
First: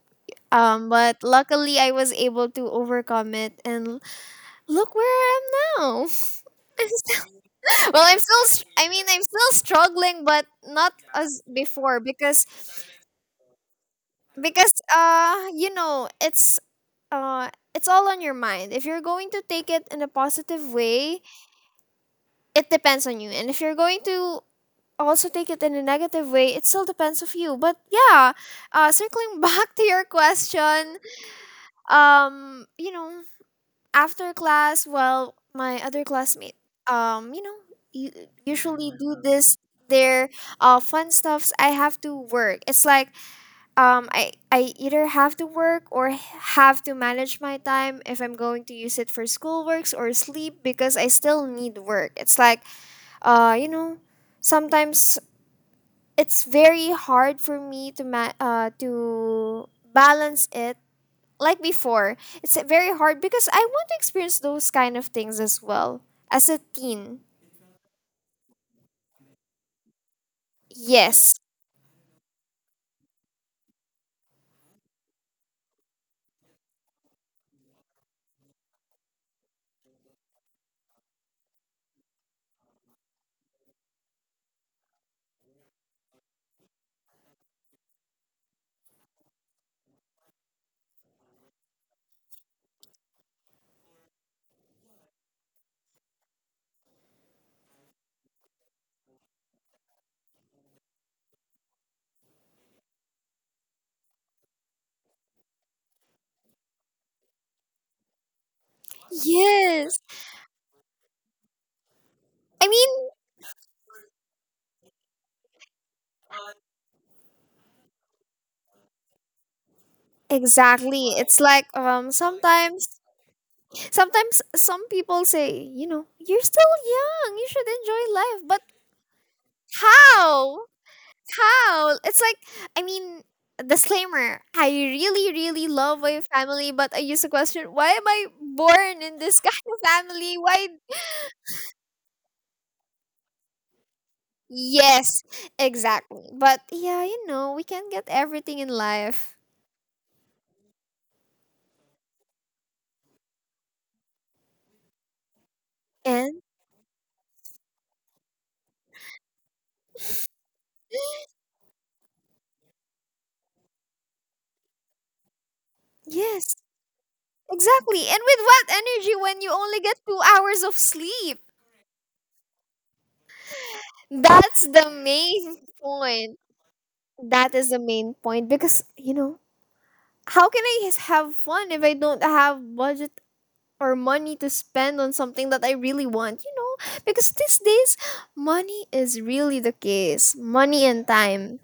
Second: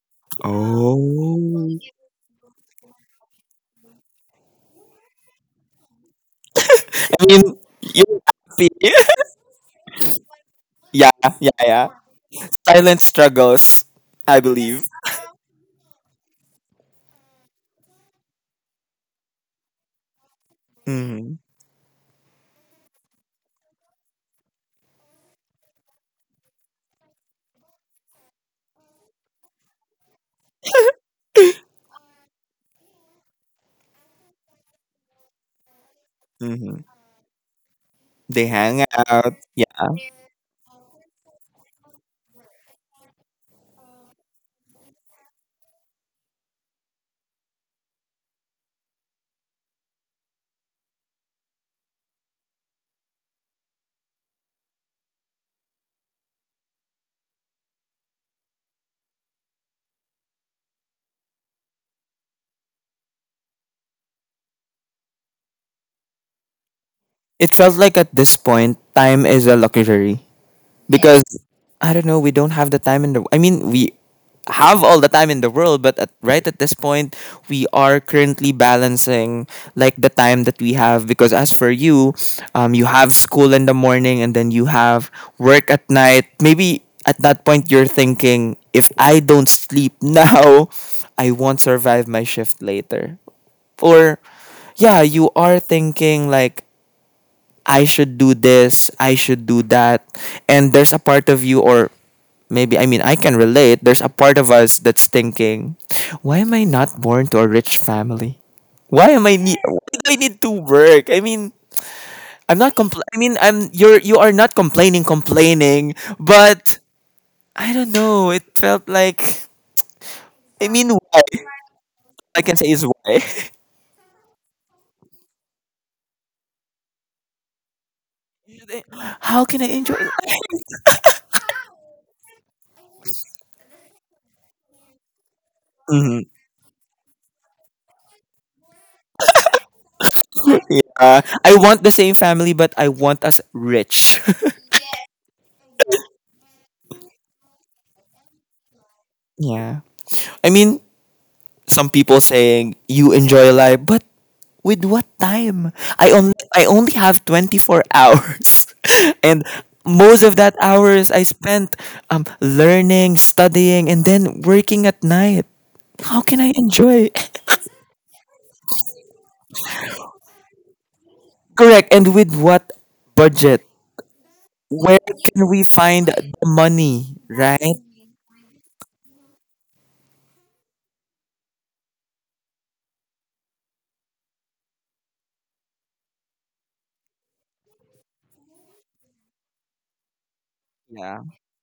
But Oh. luckily I was able to overcome it and look where I am now. I'm I still, mean, well, you see. I mean, I'm still struggling, but not Yeah, as yeah, yeah. before. because Silent struggles, I because believe. uh you know uh it's all on your mind. If you're going to take it in a positive way, Mm-hmm. it depends on you, and if you're going to also take it in a negative way, it still depends of you. But yeah, circling back to your question, you know, after class, well, my other classmate, Mm-hmm. um you know u- They hang usually do out. this, Yeah. their fun stuffs. I have to work. It's like, um, I either have to work or have to manage my time if I'm going to use it for schoolworks or sleep, because I still need work. It's like, you know, sometimes it's very hard for me to to balance it like before. It's very hard because I want to experience those kind of things as well, as a teen. It felt like at this point, time is a luxury. Because Yes. I don't know, we don't have the time in the. I mean, we have all the time in the world, but right at this point, we are currently balancing like the time that we have. Because as for you, you have school in the morning and then you have work at night. Maybe at that point you're thinking, if I don't sleep now, I won't survive my shift later. Or yeah, you are thinking like I should do this, I should do that. And there's a part of you, or maybe, I mean, I can relate, there's a part of us that's thinking, why am I not born to a rich family? Why am I need? Why Yes. do I need to work? I mean, I'm I not mean, I mean, I'm you're you are not complaining, complaining, but I don't know. It felt like, I mean, exactly. why? It's like, I can say is sometimes. why. Sometimes some people say, you know, you're still young, you should enjoy life. But How can I enjoy life? how? How? It's like, I mean, disclaimer, I really, really love my Mhm. family, but I used to question, why am I born in this kind of family? Why? Yeah, I want the same family, but I want us rich. Yes, exactly. But yeah, you know, we can get everything in life. Yeah. I mean, some people saying you enjoy life, but with what time? I only And I only have 24 hours. And most of that hours I spent learning, studying and then working at night. How can I yes, enjoy? exactly. And with what energy when you only get 2 hours of sleep? Correct. And with what budget? That's the Where can main we find the point. money, That right? is the main point because you know, how can have fun if I don't have budget or money to spend on something that I really want? You know, because these days money is really the case. Money and Yeah. time.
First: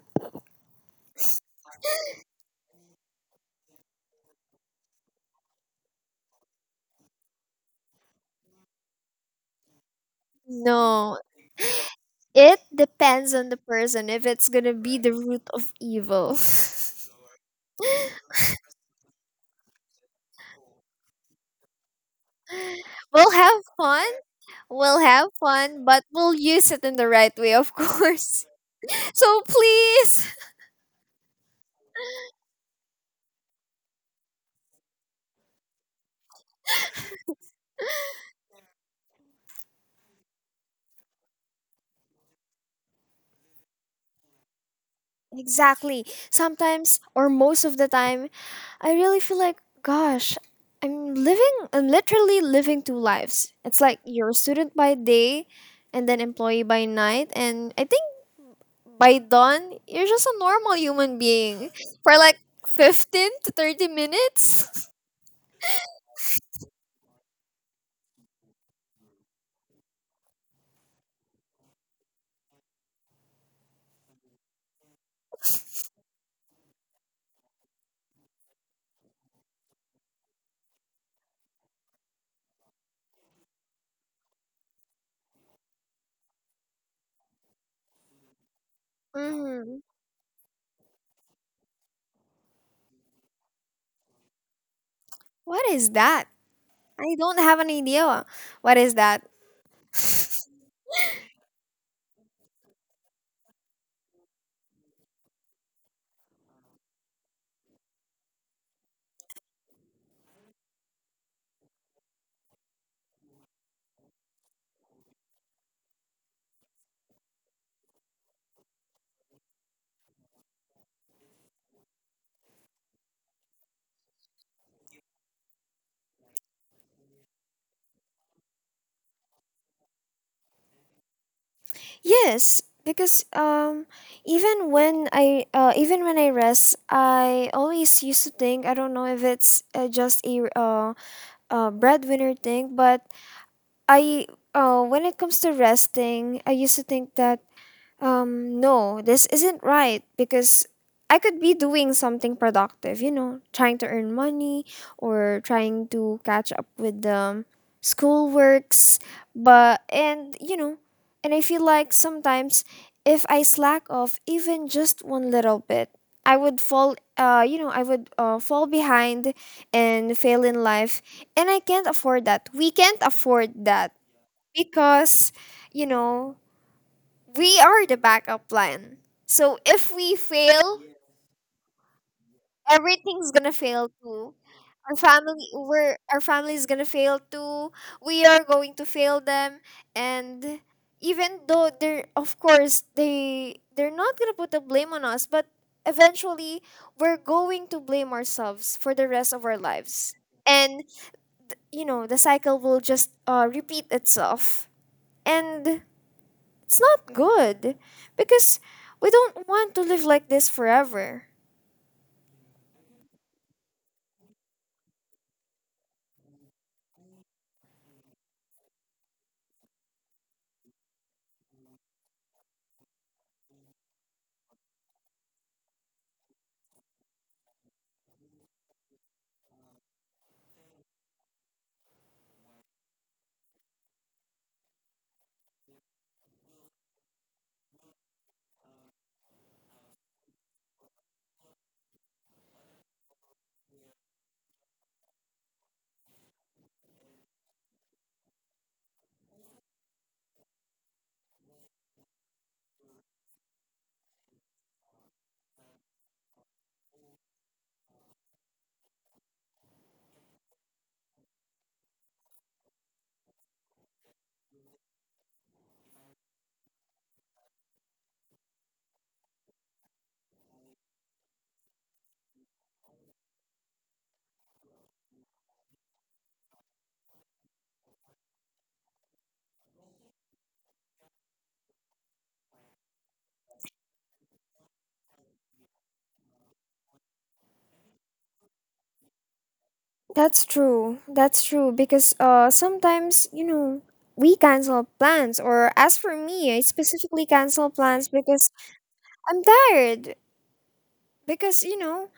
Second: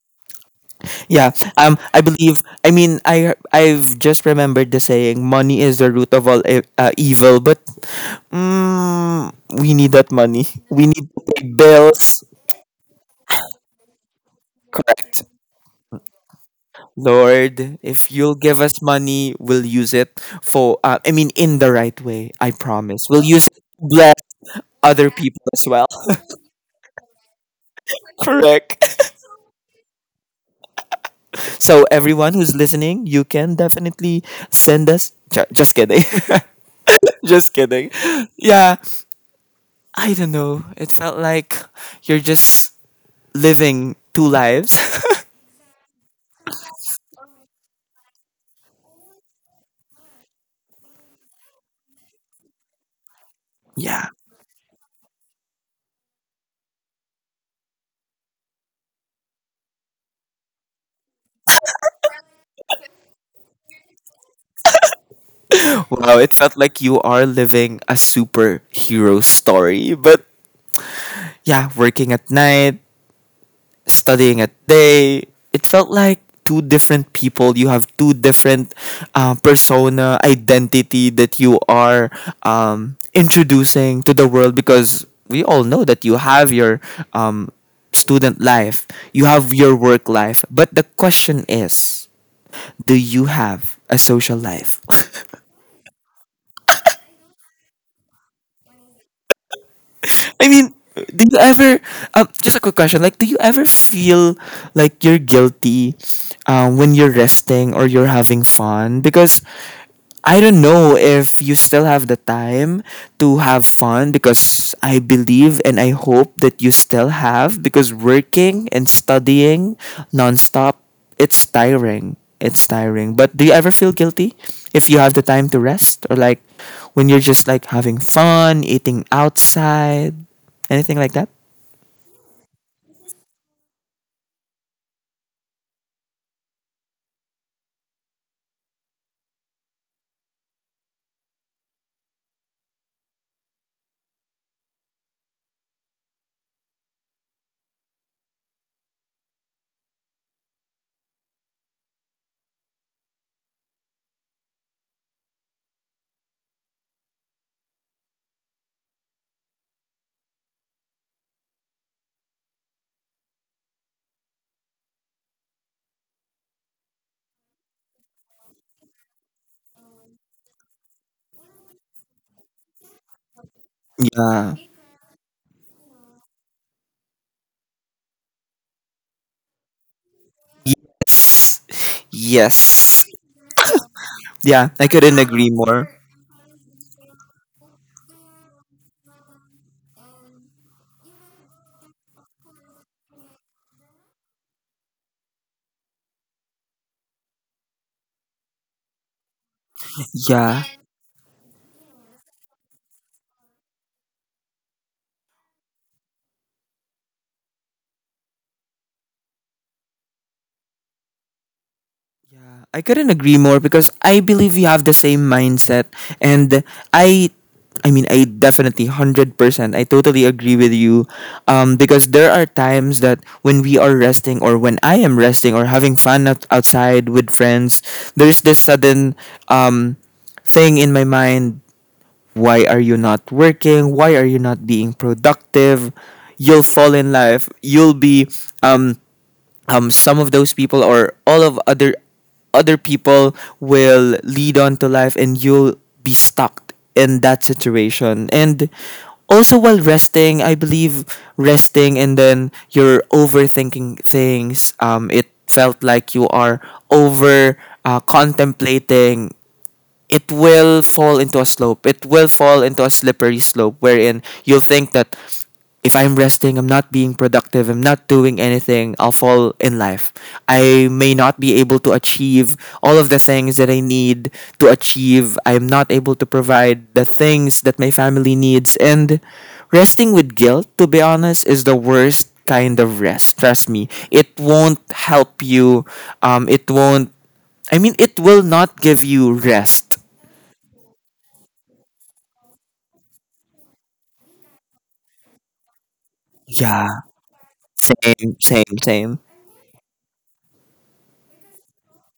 Yeah, I believe. I mean, I've just remembered the saying, "Money is the root of all evil." But mm, we need that money. We need No, to pay bills. it depends on the person if it's gonna be the Correct, root of evil. Lord. If you'll give us money, we'll use it for. I mean, in the right way. I promise. We'll We'll use it have to fun. bless We'll other have people as fun, well. but we'll use it in the right way, of course. Correct. So please. So everyone who's listening, you can definitely send us. Just kidding. Just kidding. Yeah, I don't know. It felt like you're just living two lives. Exactly. Sometimes, or most of the time, I really feel like, gosh, I'm literally living two lives. It's like Yeah. you're a student by day and then employee by night. And I think by dawn, you're just a normal human being for like 15 to 30 minutes. Wow, it felt like you are living a superhero story, but yeah, working at night, studying at day it felt like two different people. You have two different persona identity that you are introducing to the world, because we all know that you have your um, student life, you have your Mhm. work life, but the question is, do you have a social life? What is that? I don't have an idea. What is that? I mean, do you ever, just a quick question, like, do you ever feel like you're guilty when you're resting or you're having fun? Because I don't know if you still have the time to have fun, because I believe and I hope that you still have, because working and studying nonstop, it's tiring. It's tiring. But do you ever feel guilty if you have the time to rest, or like when you're just like having fun, eating outside, anything like that? Yes, because even when I rest, I always used to think, I don't know if it's just a breadwinner thing, but I when it comes to resting, I used to think that, no, this isn't right because I could be doing something productive, you know, trying to earn money or trying to catch up with the school works. But, and, you know, and I feel like sometimes if I slack off even just one little bit, I would fall, you know, I would fall behind and fail in life. And I can't afford that. We can't afford that Yeah. because, you know, we are the backup plan. So if we fail, Yes. Yes. everything's gonna fail too. Yeah, I Our couldn't agree more. Our family's gonna fail too. We are going to fail them, and even though of course, they're not gonna put the blame on us, but eventually we're going to blame ourselves for the rest of our lives, Yeah. and you know the cycle will just repeat itself. And it's not good because we don't want to live like this forever. Yeah, I couldn't agree more, because I believe we have the same mindset, and I I mean, I definitely 100%, I totally agree with you, because there are times that when we are resting, or when I am resting or having fun outside with friends, there's this sudden um thing in my mind, why are you not working, why are you not being productive, you'll fall in life, you'll be um some of those people or all of other people will lead on to life and you'll be stuck in that situation. And also, while resting, I believe, resting and then you're overthinking things, it felt like you are over contemplating. It will fall into a slope. It will fall into a slippery slope wherein you'll think that if I'm resting, I'm not being productive, I'm not doing anything, I'll fall in life. I may not be able to achieve all of the things that I need to achieve. I'm not able to provide the things that my family needs. And resting with guilt, to be honest, is the worst kind of rest. Trust me. It won't help you. It won't, I mean, it will not give you rest. That's true. That's true because sometimes, you know, we cancel plans, or as for me, I Yeah, specifically cancel plans same, because same, same. I'm tired. Because, you know,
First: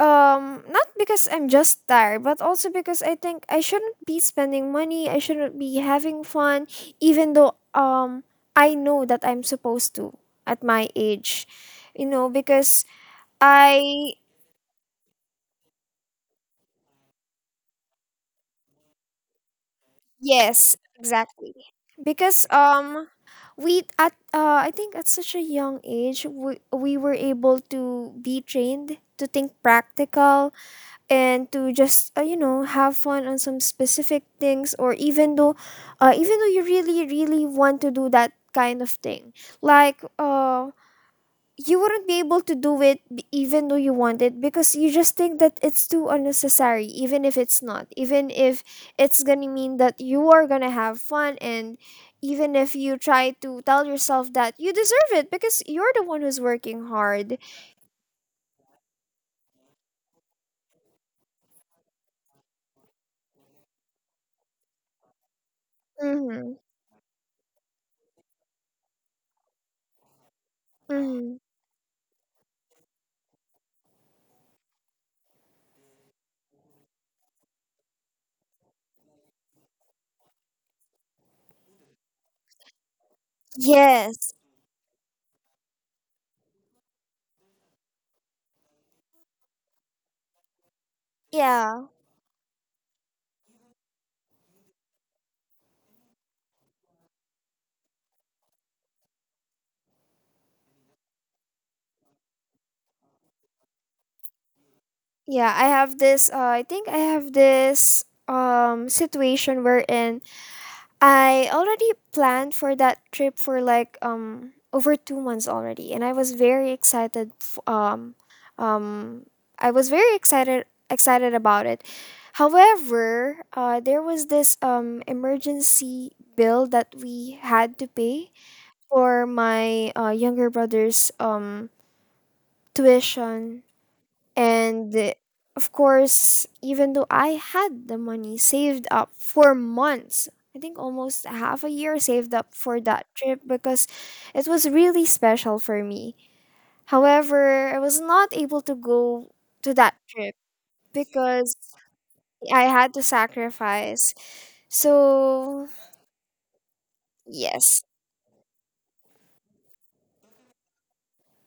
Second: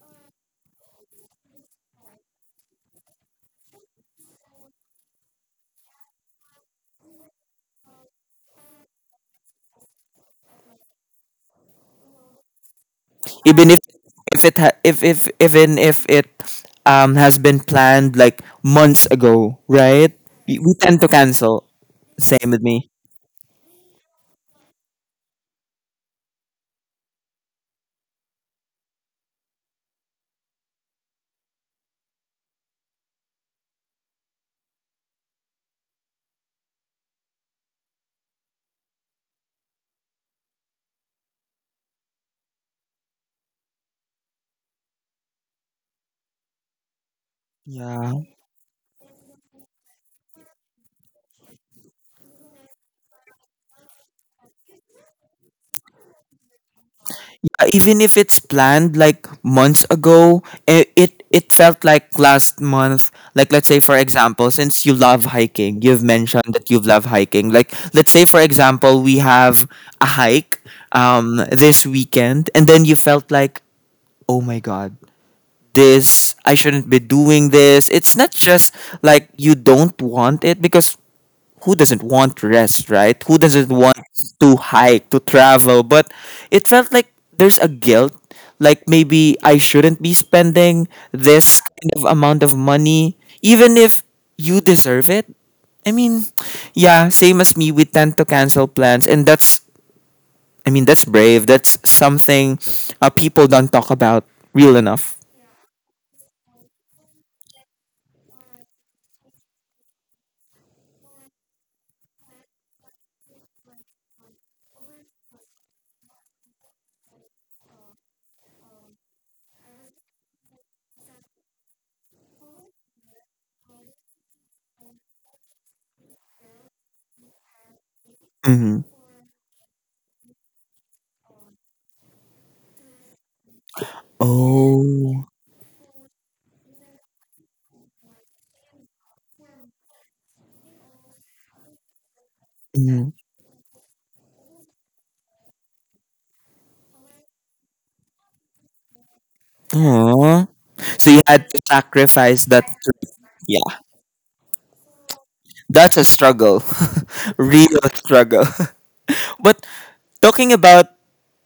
not because I'm just tired, but also because I think I shouldn't be spending money, I shouldn't be having fun, even though I know that I'm supposed to at my age. You know, because Even if I. Even if it has been planned like months ago, right? We Yes, tend to exactly. cancel. Because Same with me. We at I think at such a young age we were able to be trained to think practical and to just, you know, have fun on some specific things, or even though you really really want to do that kind of thing, like uh you wouldn't be able to do it, even though you want it, because you just think that it's too unnecessary, even if it's not, Yeah. even if it's gonna mean that you are gonna have fun, and even if you try to tell yourself that you deserve it because you're the one who's working hard. Yeah. Even if it's planned like months ago, it felt like last month. Like let's say for example, since you love hiking, you've Mm-hmm. mentioned that you love hiking. Like let's say for example, we have a hike Mm-hmm. This weekend, and then you felt like, oh my god, this, I shouldn't be doing this. It's not just like you don't want it, because who doesn't want rest, right? Who doesn't want Yes. to hike, to travel? But it felt like there's a guilt. Like maybe I shouldn't be spending this Yeah, kind of amount of money, even if you deserve it. I mean, yeah, same as me, we tend to cancel plans. And that's, I mean, that's brave. That's something people don't talk about real enough. yeah, I have this uh, situation wherein I already planned for that trip for like over 2 months already, and I was very excited f- um I was very excited excited about it. However, there was this emergency bill that we had to pay Mm-hmm. for my younger brother's tuition. And Oh. of course, even though I had the money saved up for months, I think almost half a year saved up for that Mm. trip, because it was really special for me. However, I was not able to go to that trip Aw. So you had because to sacrifice I that. had to Yeah, sacrifice. So, that's a struggle, real yes. struggle. But talking about,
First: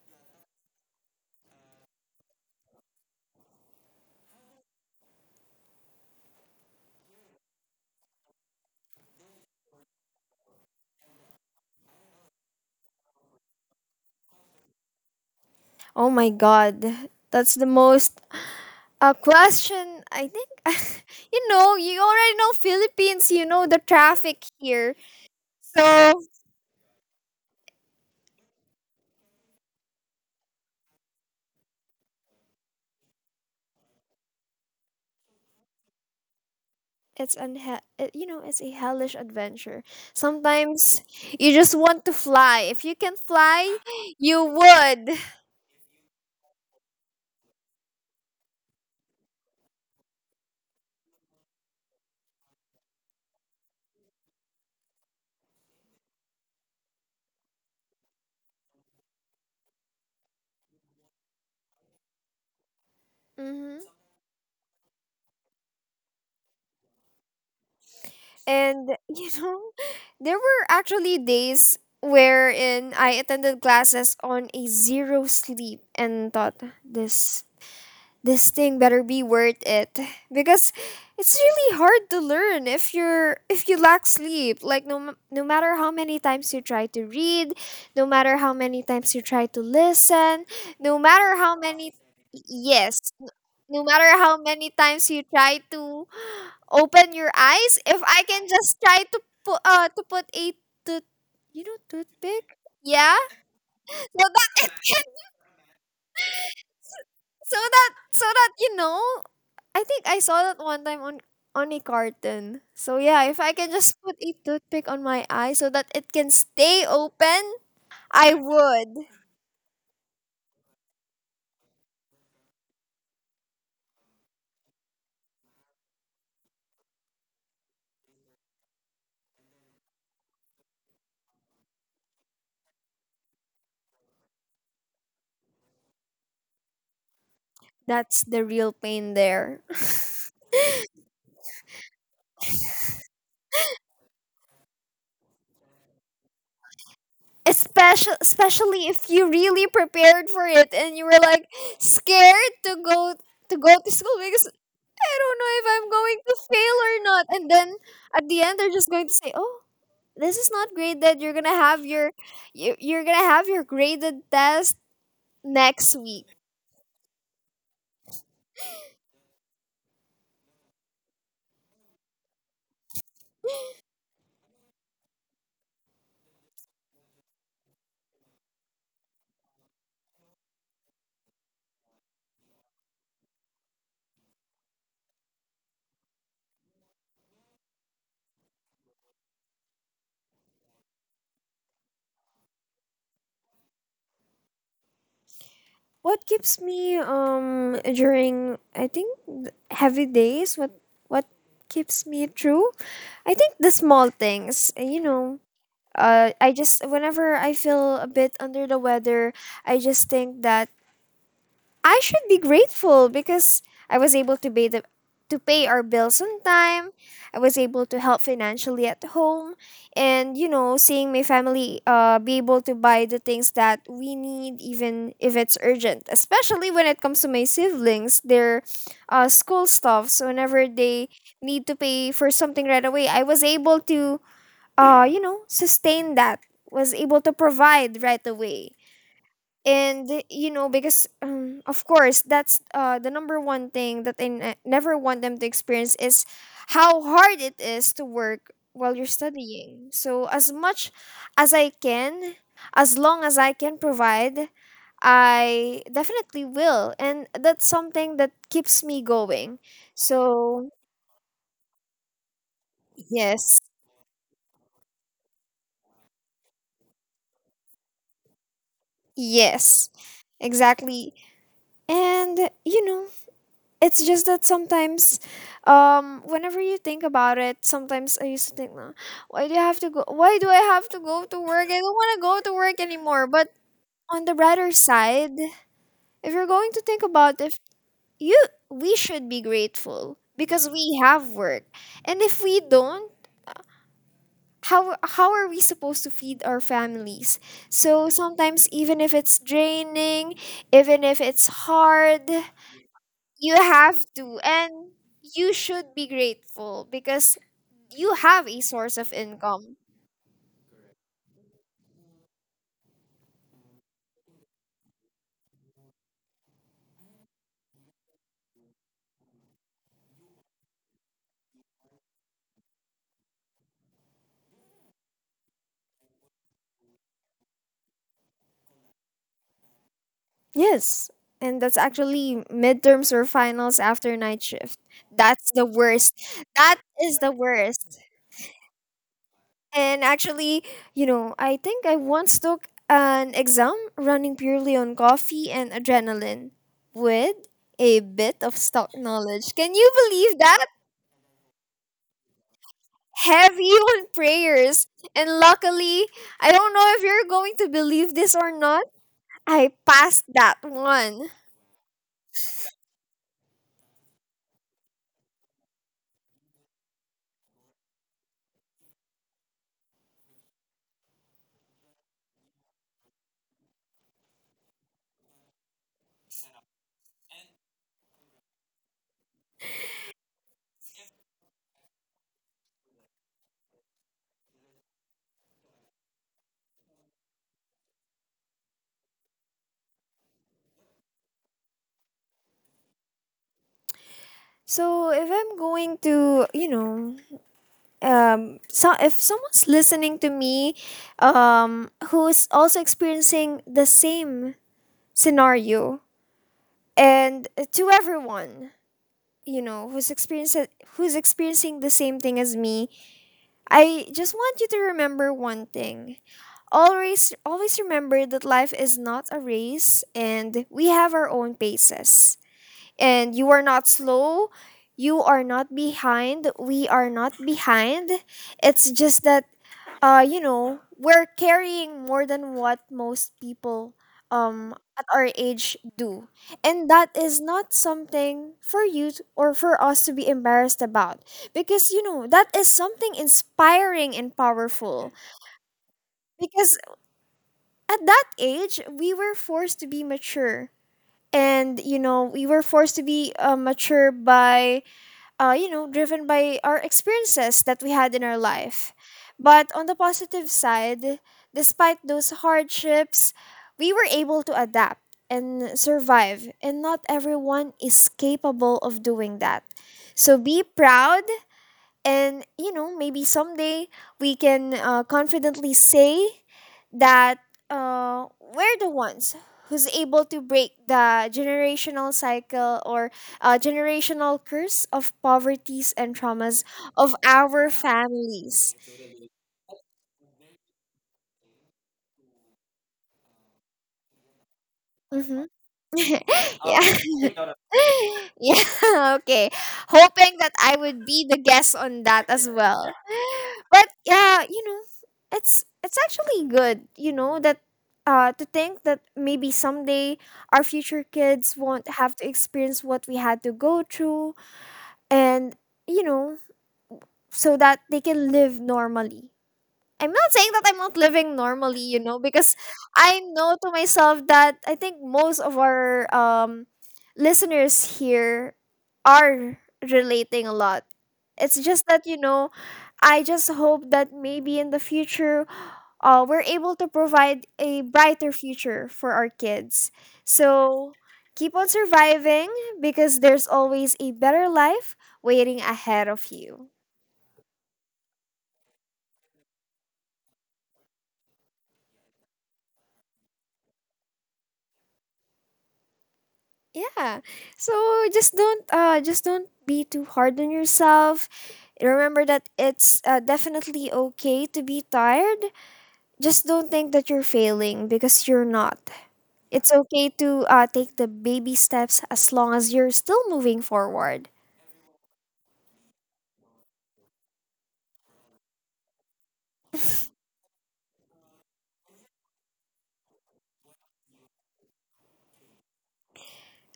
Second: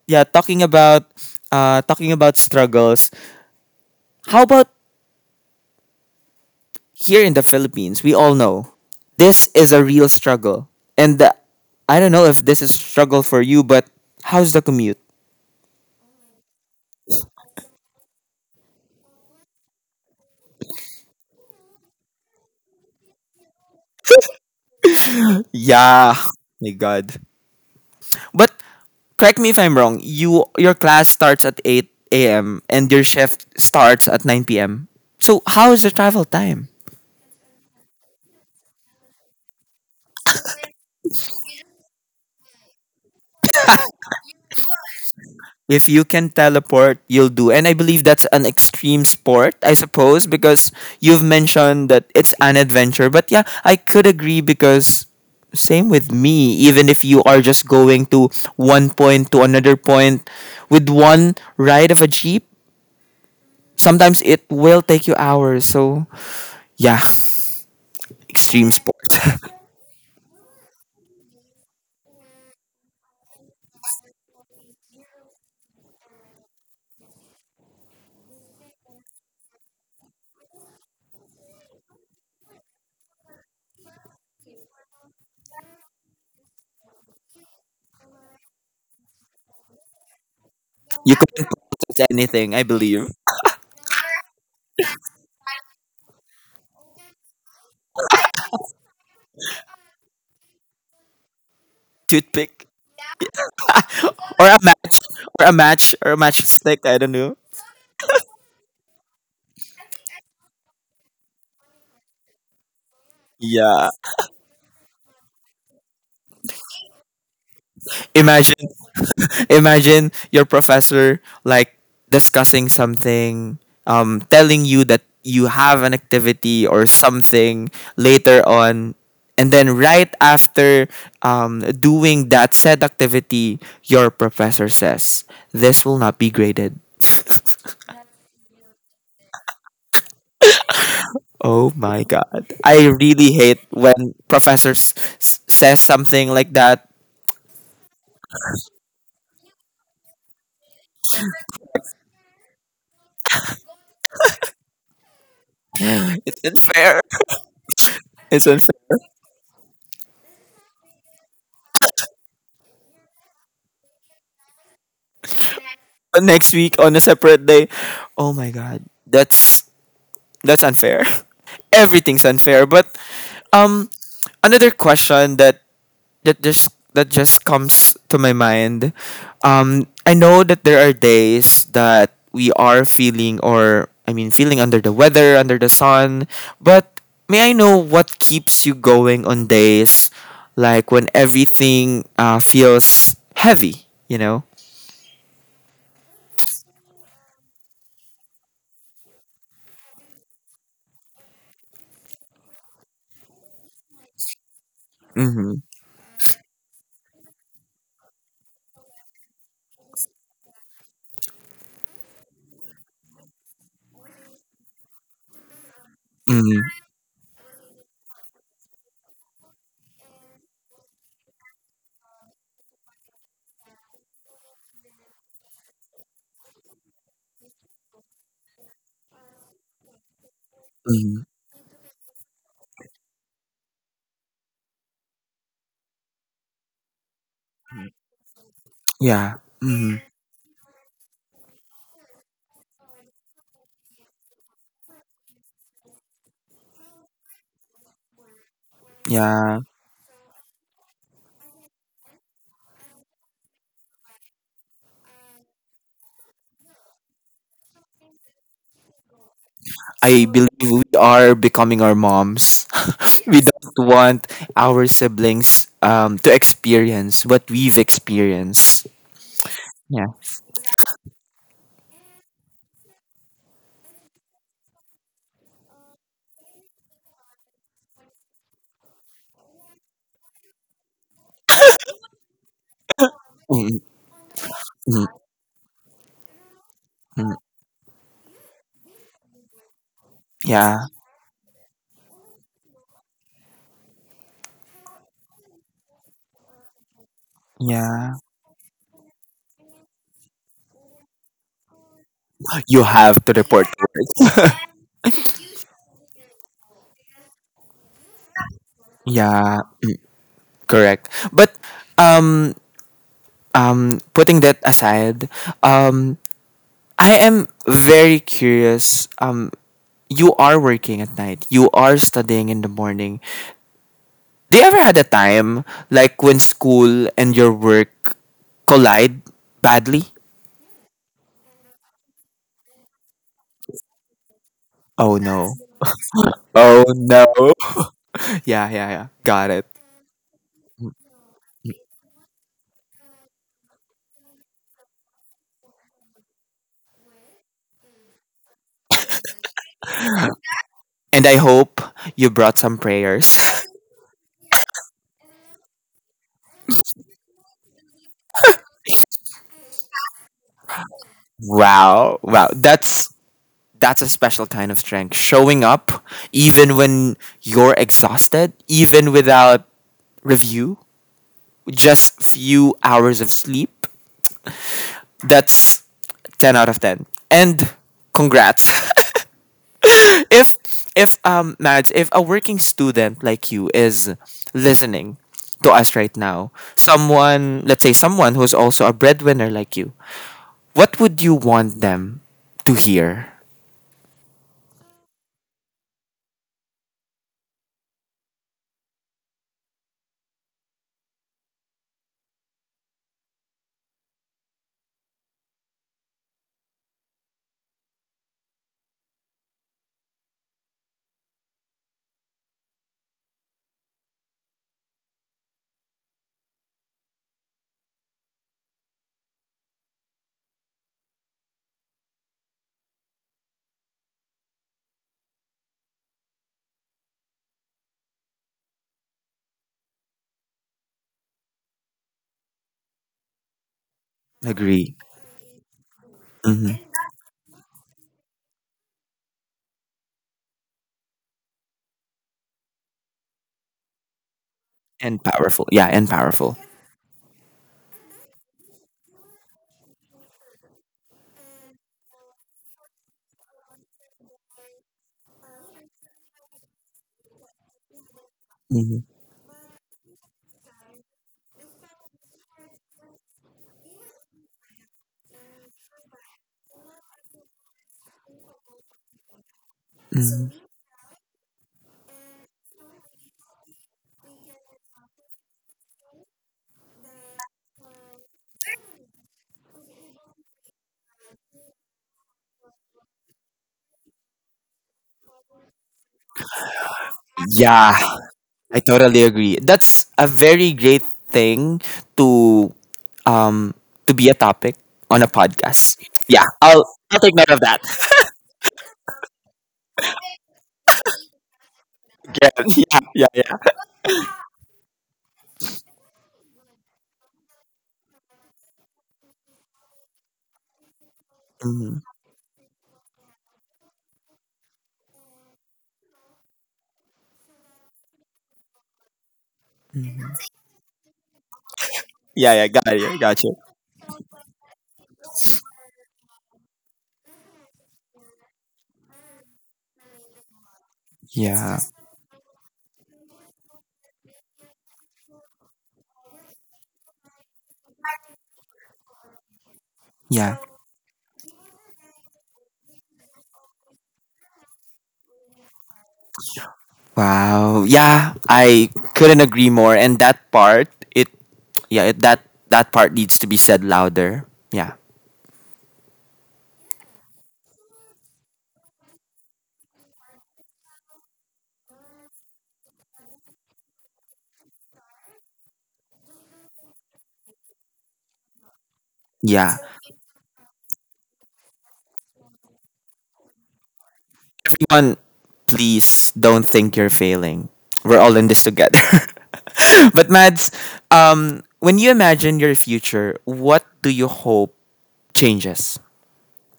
yeah, talking about struggles. How about here in the Philippines? We all know this is a real struggle, and I don't know if this is a struggle for you, but how's the commute? Oh my god. That's the most a question, I think. You know, you already know Philippines, you know the traffic here. Yeah, So my God. But correct me if I'm wrong. You your class starts at eight a.m. and your shift starts at nine p.m. So how is the travel time? You know, it's a hellish adventure. Sometimes you just want to fly. If you can fly, you would. If you can teleport, you'll do. And I believe that's an extreme sport, I suppose, because you've mentioned that it's an adventure. But yeah, I could agree, because same with me. Even if you are just going to one point to another point with one ride of a jeep, Hmm. sometimes it will take you hours. So yeah, extreme sport. And you know, there were actually days wherein I attended classes on a zero sleep and thought, this thing better be worth it, because it's really hard to learn if you lack sleep. Like, no no matter how many times you try to read, no matter how many times you try to listen, no You matter couldn't how many. purchase anything, I Yes. believe. No matter how many times you try to open your eyes. If I can just try to put a tooth, you know, toothpick. Toothpick. Yeah, so Or that a it match. can. Or a matchstick. I don't know. So that you know, I think I saw that one time on a carton. So yeah, if I can Yeah. just put a toothpick on my eye so that it can stay open, I Imagine, would. imagine your professor like discussing something, telling you that you have an activity or something later on, and then right after doing that said activity, your professor says this will not be graded. That's the real pain there. Oh my god. I really hate when professors says something like that. Especially if you really prepared for it and you were like scared to go to school because I don't know if I'm going to It's fail or unfair. not. And then at the It's end unfair. they're just going to say, "Oh, this is not great that you're gonna have you're gonna have your graded test next But week." next week on a separate day. Oh my god. That's unfair. Everything's unfair. But um another question that that just comes to my mind. I know that there are days that we are feeling, or I mean, feeling under the weather, under the sun. But may I know what keeps you going on days like when everything feels heavy? You know. What keeps me during, I think, heavy days? What keeps me true? I think the small things. Mm-hmm. I just, whenever I feel a bit under the weather, I just think that I should be grateful because I was able to pay the to pay our bills on Mm-hmm. time. I was able to help financially at home, and you know, seeing my family be able to buy the things that we need even if it's urgent. Especially when it comes to my siblings, their school stuff. So whenever they Mm-hmm. need to pay for something right away, I was able to, you know, sustain that. Was able to provide right away, Yeah. Mm-hmm. and you know because of course that's the number one thing that never want them to experience is how hard it is to work while you're Yeah. studying. So as much as I can, as long as I can provide, I definitely will, and that's something that keeps me going I believe so. we are becoming our moms. We Yes. don't want our siblings to experience what we've experienced. Yes, Yeah. exactly. And you know, it's just that sometimes, whenever you think about it, sometimes I used to think, "Nah, why do I have to go to work? I don't want to go to work anymore." But Mm, on the brighter mm, side, if you're going to think mm. about, if you we should be grateful because Yeah. we have work, and if we don't, how are we supposed to feed our families? Yeah. So sometimes, even if it's draining, even if it's hard, You have to you report to have work. to, and you should be grateful because you have a source of Yeah, income. correct. But um putting that aside, um I am very curious. Um, you are working at night. You are studying in the morning. Do you ever had a time like when school and your work collide badly? Yes, and that's actually midterms or finals after night shift. Oh no. That's the worst. That Oh is no. the worst. Yeah, yeah, yeah. Got it. And actually, you know, I think I once took an exam running purely on coffee and adrenaline, with a bit of stock knowledge. Can you believe that? And I hope you brought some prayers. Heavy on prayers, and luckily, I don't know if you're going to believe this or not, I passed that one. Wow. Wow. That's a special kind of strength. Showing up even when you're exhausted, even without review, just few hours of sleep. That's 10 out of 10. And congrats. if if Mads, if a working student like you is listening to us right now, someone, let's say someone who's also a breadwinner like you, what would you want them to hear? So, if I'm going to, you know, so if someone's listening to me, who's also experiencing the same scenario, and to everyone, you know, who's experiencing the same thing as me, I just want you to remember one thing. Always, always remember that life is not a race, and we have our own paces. And you are not slow, you are not behind, we are not behind. It's just that, you know, we're carrying more than what most people Agree. at our age do. And Hmm. that is not something for or for us to be embarrassed about, because you know, that is something inspiring and powerful, And powerful. Yeah, and powerful. because at that age, we were forced to be mature. And, you know, we were forced to be mature by, you know, driven by our experiences that we had in our life. Hmm. But on the positive side, despite those hardships, we were able to adapt and survive. And not everyone is capable of doing that. So Hmm. be proud, and, you know, maybe someday we can confidently say that we're the ones who's able to break the generational cycle, or generational curse of poverties and traumas of our Yeah, families. I totally agree. That's a very great thing to um to be a topic on a Mhm. podcast. Yeah, Yeah. I'll take Take note note of of that. yeah, okay. Hoping that I would be the guest on that as Yeah, well. yeah, yeah. But yeah, you know, it's actually good, you know, that to think that maybe someday our future kids won't Yeah. have to experience what we had to go through, and you know, so that they can live normally. I'm Mhm. not saying that I'm not living normally, you know, Yeah, because yeah, got it, I got you. know to myself that I think most of our listeners here are relating a lot. It's Yeah. just that, you know, I just hope that maybe in the future, we're able to provide a brighter future for our kids. Yeah. So keep on surviving, because there's always a better life waiting ahead of you. Wow. Yeah, I couldn't agree more. And that part, it, yeah, that that part needs to be said louder. Yeah. Yeah. So just don't be too hard on yourself. Remember that it's definitely okay to be tired. Just don't think that you're failing, because you're not. It's Yeah. okay to take the baby steps as long as you're still moving forward. Everyone, please don't think you're failing. We're all in this together. But Mads, when you imagine your future, what do you hope changes?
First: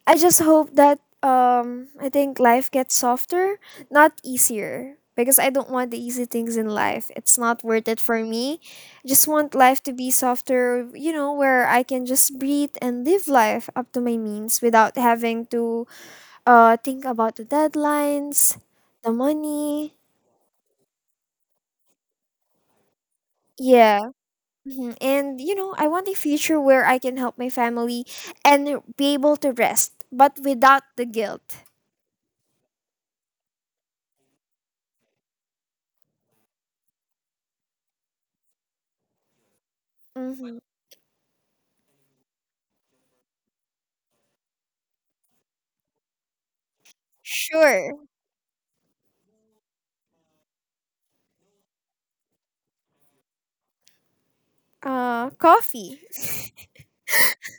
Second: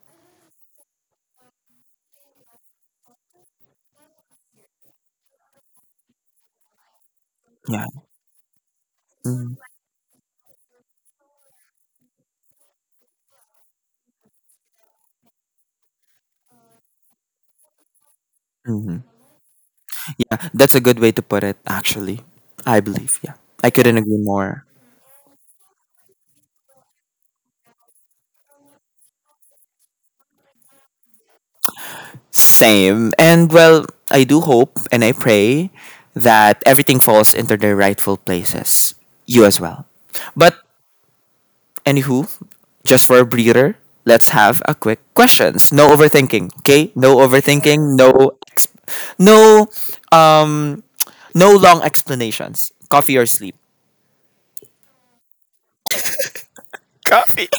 I just hope that I think life gets softer, not easier. Because I don't want the easy things in life. It's not Yeah. worth it for me. I just want Mm-hmm. life to be softer, you know, where I can just breathe and live life up to my means without having to think about the deadlines, Mm-hmm. the money. Yeah, that's a good way to put it actually. I believe. Yeah. I couldn't Yeah. agree more. Mhm. And you know, I want a future where I can help my family and be able to rest, but without the guilt. Same. And well, I do hope and I pray that everything falls into their rightful places. You as well. But Mm-hmm. anywho, just for a breather, let's have a quick questions. No overthinking, okay? No Sure. overthinking, no no um no long explanations. Coffee or sleep. Uh, coffee, Coffee.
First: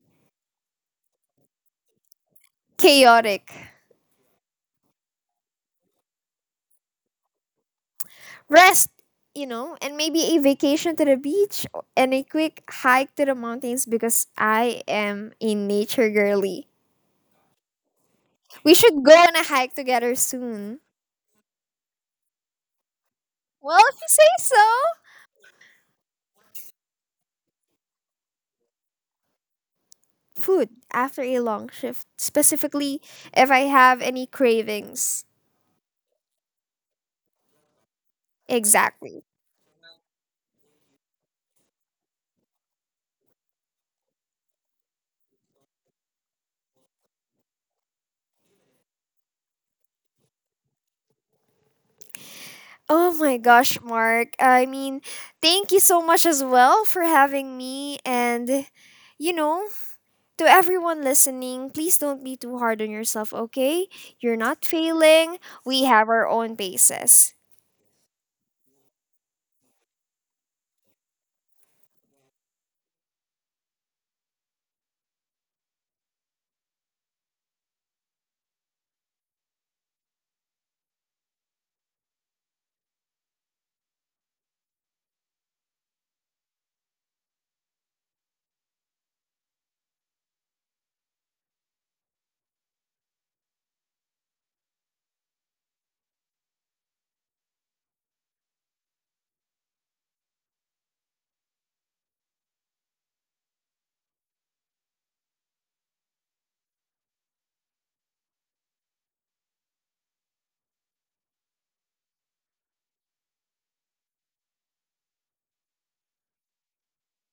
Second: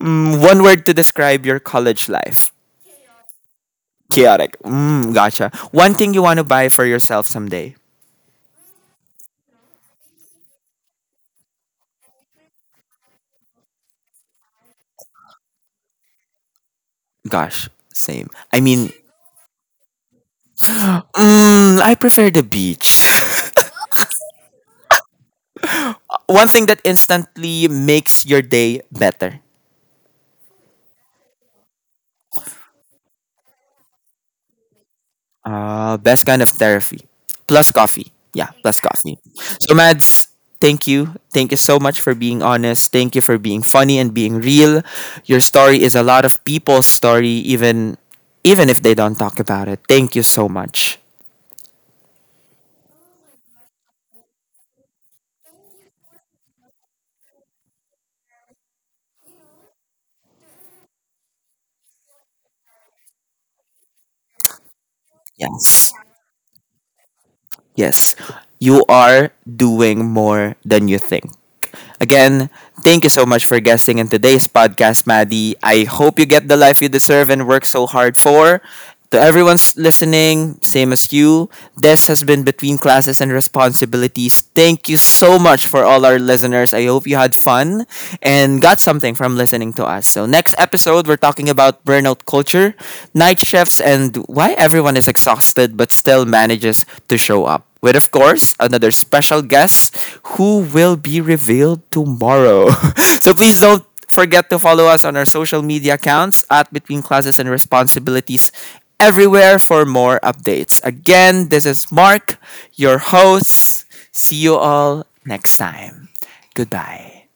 Mm, one word to describe your college life. chaotic, Chaotic. Mm, gotcha. One thing you want to buy for yourself someday. rest, you know, and maybe a vacation to the beach and a quick hike to the mountains, because I am a nature girly. Gosh, same. I We mean, should go on a hike together soon. mm, I prefer the beach. Well, if you say so. One thing that instantly makes your day better. Food after a long shift, specifically if I have any cravings. Best kind of therapy. Plus coffee. Yeah, plus coffee. Exactly. So, Mads, thank you. Thank you so much for being honest. Thank you for being funny and being real. Your story is a lot of people's story, even even if they don't talk about it. Thank you so much. Oh my gosh, Mark. I mean, thank you so much as well for having me, and you know, to everyone listening, please don't be too hard on yourself, okay? You're not failing. We Yes. have our own paces. Yes. You are doing more than you think. Again, thank you so much for guesting in today's podcast, Maddie. I hope you get the life you deserve and work so hard for. To everyone's listening, same as you, this has been Between Classes and Responsibilities. Thank you so much for all our listeners. I hope you had fun and got something from listening to us. So, next episode, we're talking about burnout culture, night shifts, and why everyone is exhausted but still manages to show up with, of course, another special guest who will be revealed tomorrow. So please don't forget to follow us on our social media accounts at Between Classes and Responsibilities everywhere for more updates. Again, this is Mark, your host. See you all next time. Goodbye.